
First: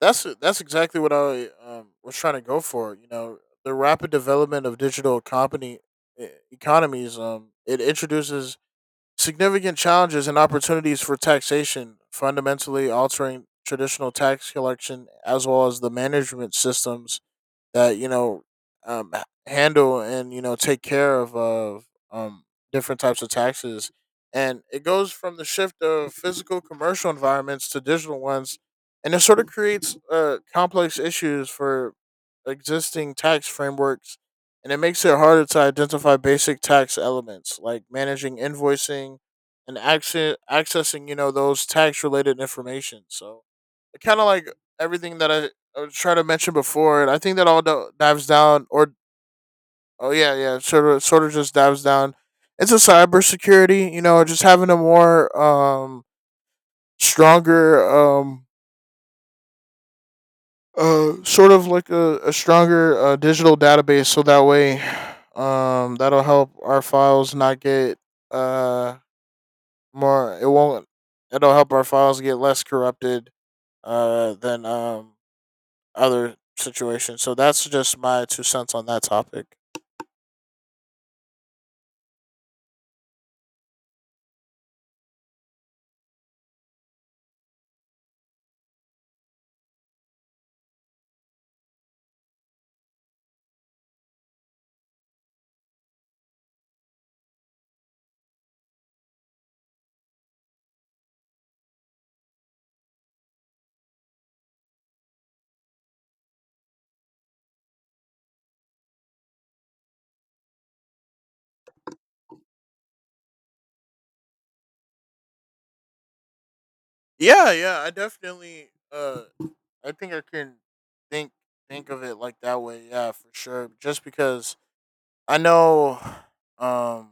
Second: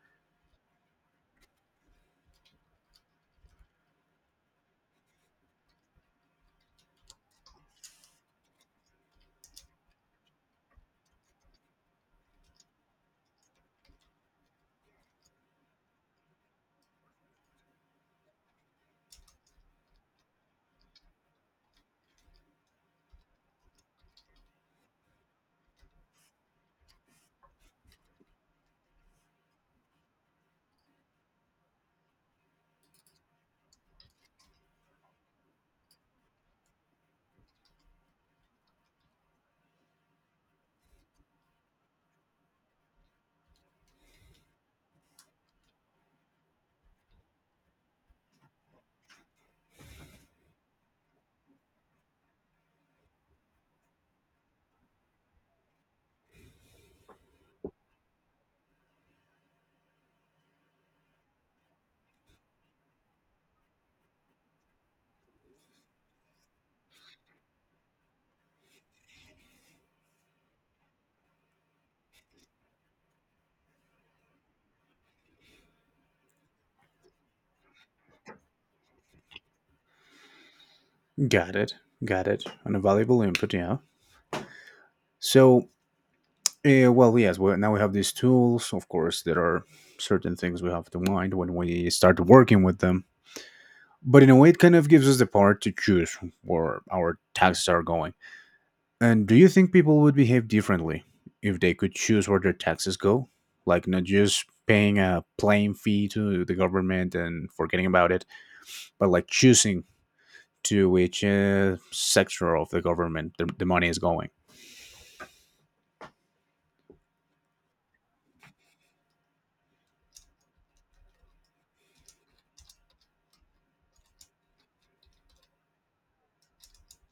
S1: that's exactly what I was trying to go for, you know, the rapid development of digital e- economies it introduces significant challenges and opportunities for taxation, fundamentally altering traditional tax collection as well as the management systems that you know handle and you know take care of um, different types of taxes, and it goes from the shift of physical commercial environments to digital ones, and it sort of creates complex issues for existing tax frameworks, and it makes it harder to identify basic tax elements like managing invoicing and accessing you know those tax related information. So it kind of like everything that I was trying to mention before, and I think that all dives down, or oh yeah, yeah, sort of just dives down into cybersecurity. You know, just having a more stronger sort of like a stronger digital database, so that way that'll help our files not get uh more. It won't. It'll help our files get less corrupted than other situations. So that's just my two cents on that topic.
S2: Got it, got it. And a valuable input, yeah. So well, yes. Well, now we have these tools. Of course, there are certain things we have to mind when we start working with them. But in a way, it kind of gives us the power to choose where our taxes are going. And do you think people would behave differently if they could choose where their taxes go? Like, not just paying a plain fee to the government and forgetting about it, but like choosing to which sector of the government the money is going.
S1: Yeah, yeah, I definitely I think I can think think of it like that way, yeah, for sure. Just because I know um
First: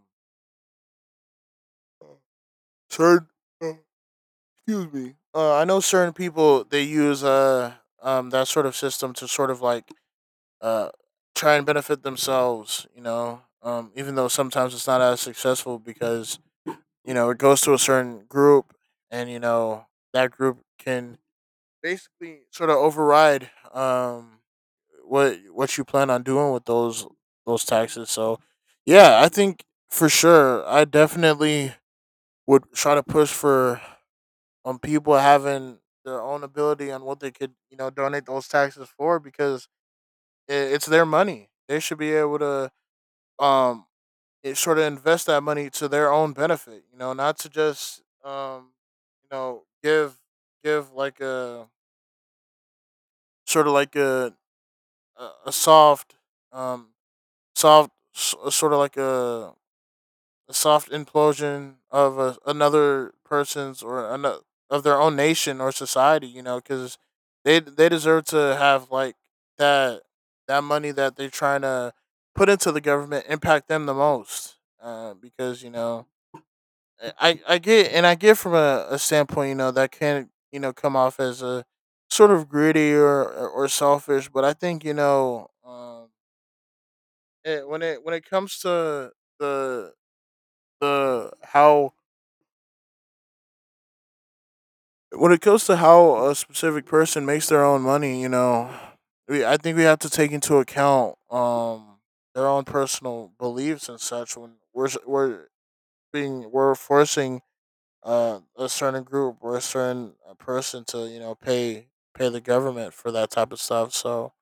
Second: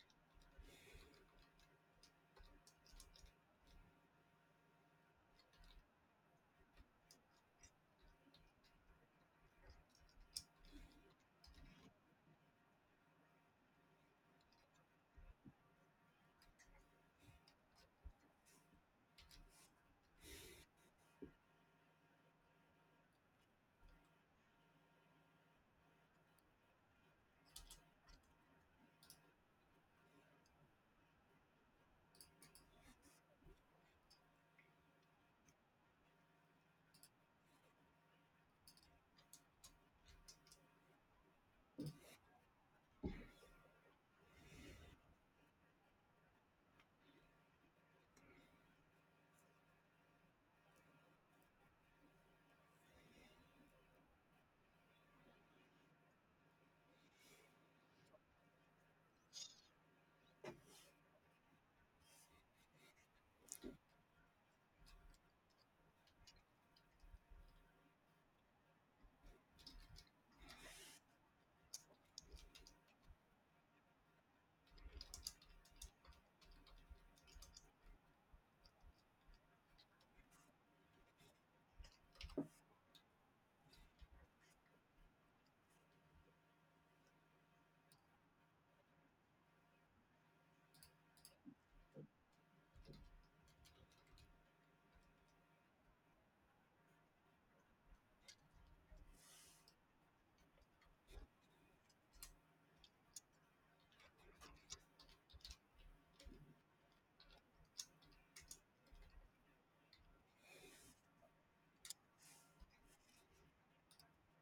S1: certain uh, excuse me. I know certain people they use that sort of system to sort of like uh try and benefit themselves, you know. Even though sometimes it's not as successful because, you know, it goes to a certain group, and you know that group can basically sort of override what you plan on doing with those taxes. So yeah, I think for sure I definitely would try to push for people having their own ability on what they could, you know, donate those taxes for, because I it's their money. They should be able to um it sort of invest that money to their own benefit, you know, not to just you know give like a sort of like a soft, um, sort of like a soft implosion of a, another person's or another of their own nation or society. You know, because they deserve to have like that that money that they're trying to put into the government impact them the most. Because you know, I get from a standpoint, you know, that can you know come off as a sort of greedy or selfish, but I think you know. It, when it comes to the the how when it comes to how a specific person makes their own money, you know, I think we have to take into account their own personal beliefs and such when we're s- we're being we're forcing a certain group or a certain person to you know pay the government for that type of stuff. So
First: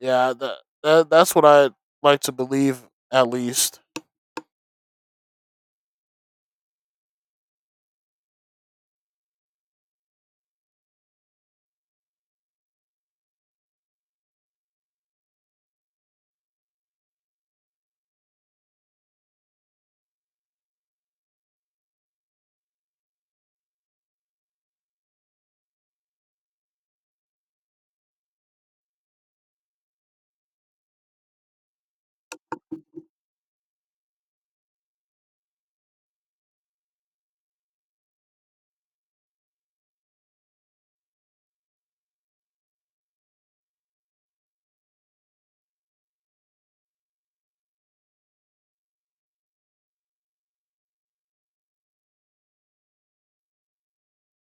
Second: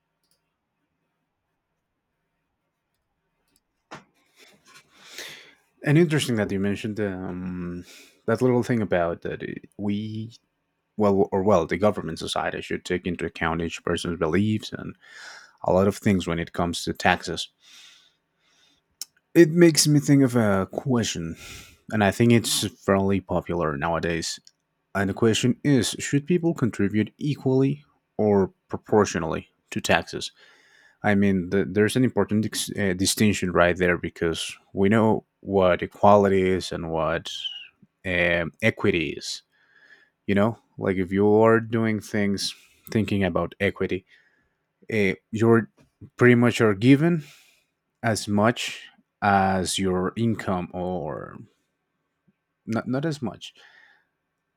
S1: yeah, that's what I like to believe at least.
S2: And interesting that you mentioned that little thing about that we, well, or well, the government society should take into account each person's beliefs and a lot of things when it comes to taxes. It makes me think of a question, and I think it's fairly popular nowadays. And the question is, should people contribute equally or proportionally to taxes? I mean, there's an important distinction right there because we know what equality is and what equity is. You know, like if you are doing things thinking about equity, you're pretty much are given as much as your income or not, not as much.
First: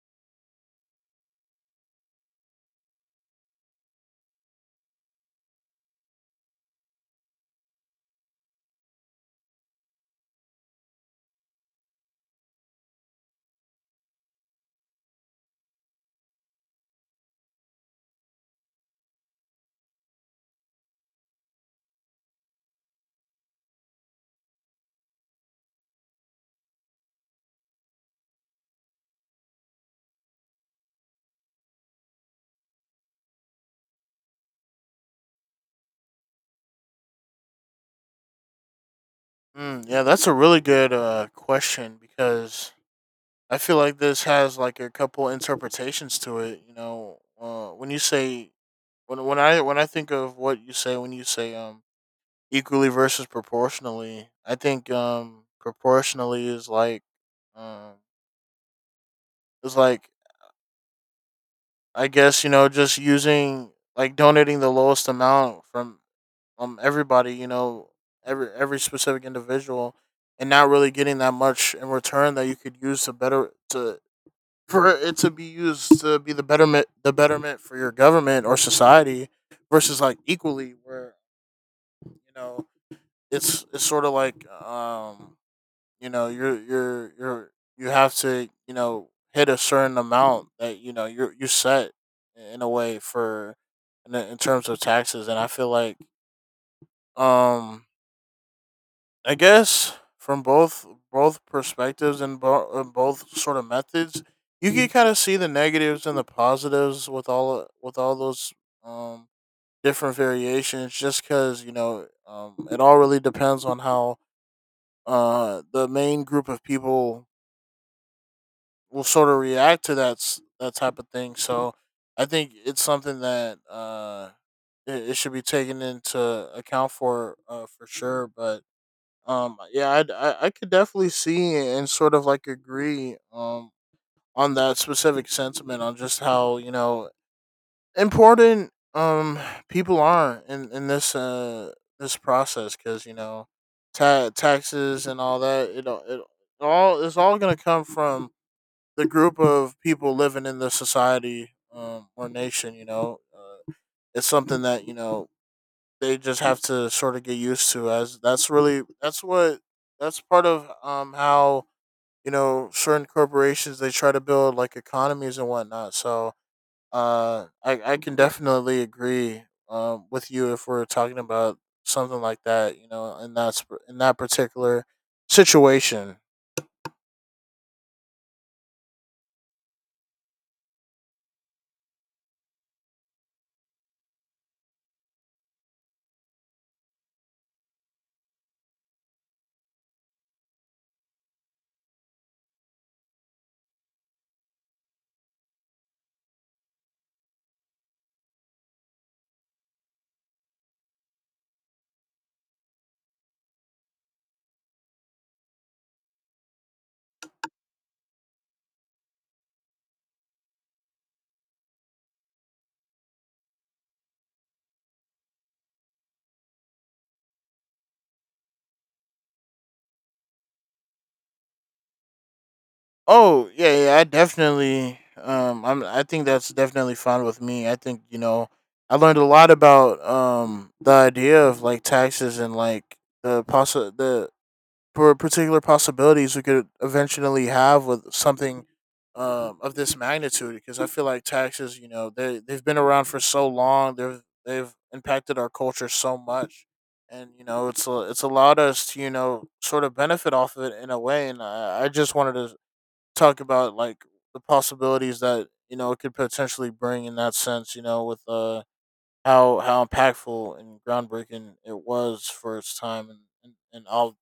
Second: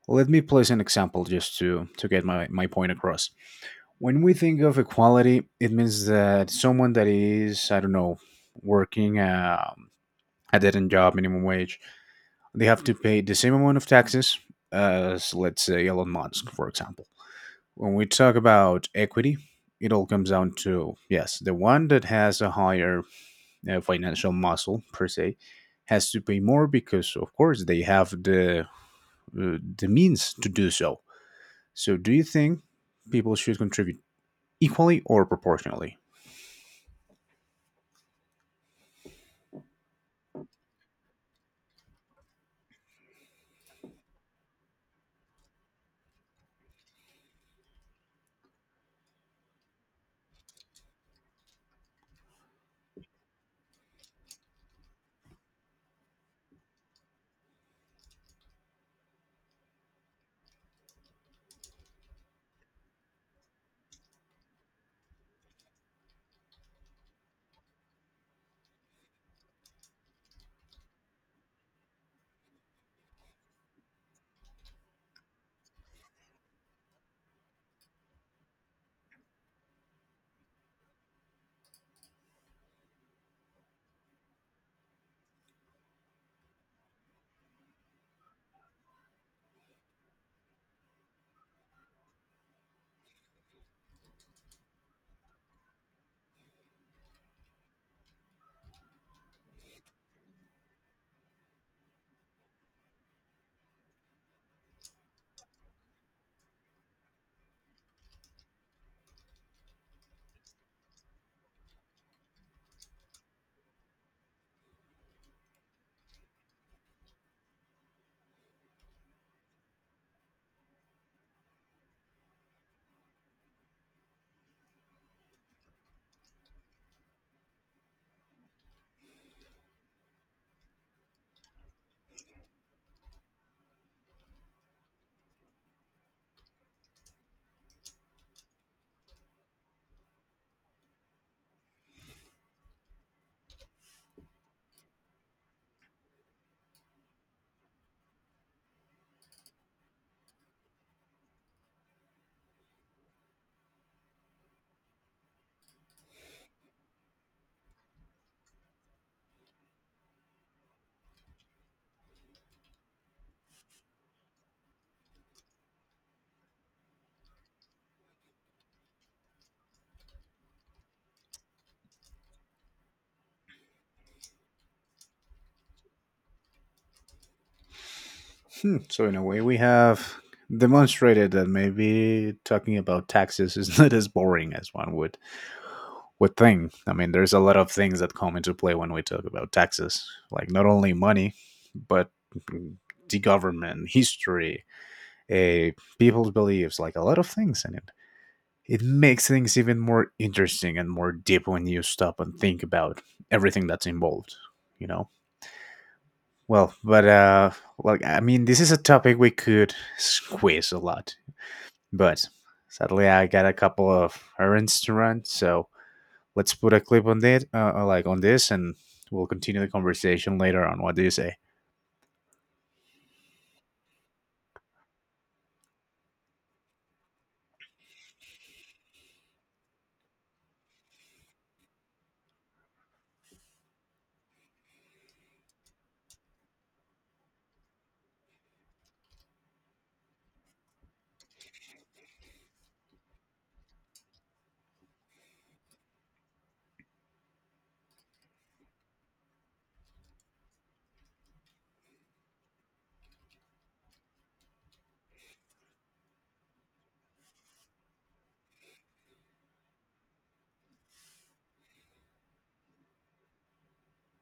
S2: Let me place an example just to get my, my point across. When we think of equality, it means that someone that is, I don't know, working a dead-end job, minimum wage, they have to pay the same amount of taxes as, let's say, Elon Musk, for example. When we talk about equity, it all comes down to yes, the one that has a higher financial muscle per se has to pay more because of course they have the means to do so. So do you think people should contribute equally or proportionally?
S1: Mm, yeah, that's a really good question, because I feel like this has like a couple interpretations to it. You know, when I think of what you say when you say equally versus proportionally, I think proportionally is like um is like I guess you know just using like donating the lowest amount from everybody you know every specific individual, and not really getting that much in return that you could use to better to for it to be used to be the betterment for your government or society, versus like equally where you know it's sort of like you know you're you have to you know hit a certain amount that you know you're you set in a way for in terms of taxes. And I feel like um I guess from both both perspectives and both sort of methods, you can kind of see the negatives and the positives with all those um, different variations. Just because you know, it all really depends on how the main group of people will sort of react to that type of thing. So I think it's something that it should be taken into account for sure, but yeah, I could definitely see and sort of like agree on that specific sentiment on just how you know important people are in this process, because you know taxes and all that it all it's all gonna come from the group of people living in the society or nation, you know, it's something that you know they just have to sort of get used to, as that's really that's part of how you know certain corporations they try to build like economies and whatnot. So I can definitely agree with you if we're talking about something like that, you know, in that particular situation.
S2: Hmm. So in a way we have demonstrated that maybe talking about taxes is not as boring as one would think. I mean, there's a lot of things that come into play when we talk about taxes, like not only money, but the government history, uh, people's beliefs, like a lot of things. And it makes things even more interesting and more deep when you stop and think about everything that's involved, you know. Well, but I mean, this is a topic we could squeeze a lot, but sadly I got a couple of errands to run, so let's put a clip on that, like on this, and we'll continue the conversation later. On what do you say?
S1: Oh yeah, yeah, I definitely. I think that's definitely fine with me. I think you know, I learned a lot about the idea of like taxes, and like the possi- the for particular possibilities we could eventually have with something of this magnitude. Because I feel like taxes, you know, they've been around for so long. They've impacted our culture so much. And you know, it's it's allowed us to you know sort of benefit off of it in a way, and I just wanted to talk about like the possibilities that you know it could potentially bring in that sense. You know, with how impactful and groundbreaking it was for its time, and all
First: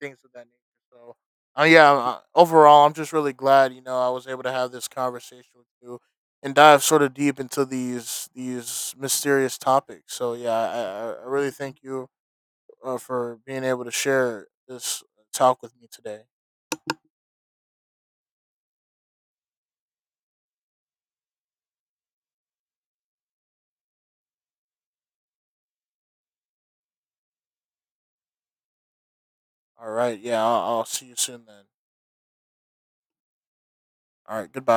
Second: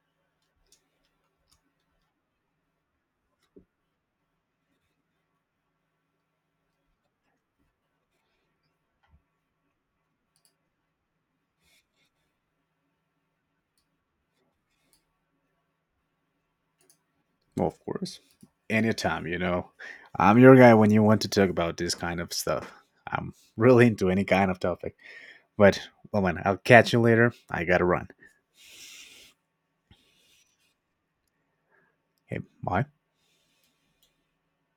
S1: things of that nature. So, yeah, overall, I'm just really glad you know I was able to have this conversation with you and dive sort of deep into these mysterious topics. So yeah, I really thank you for being able to share this talk with me today.
S2: Well, of course, anytime, you know, I'm your guy when you want to talk about this kind of stuff. I'm really into any kind of topic. But, well, man, I'll catch you later. I gotta run.
S1: All right, yeah, I'll see you soon then.
S2: Hey, bye.
S1: All right. Goodbye.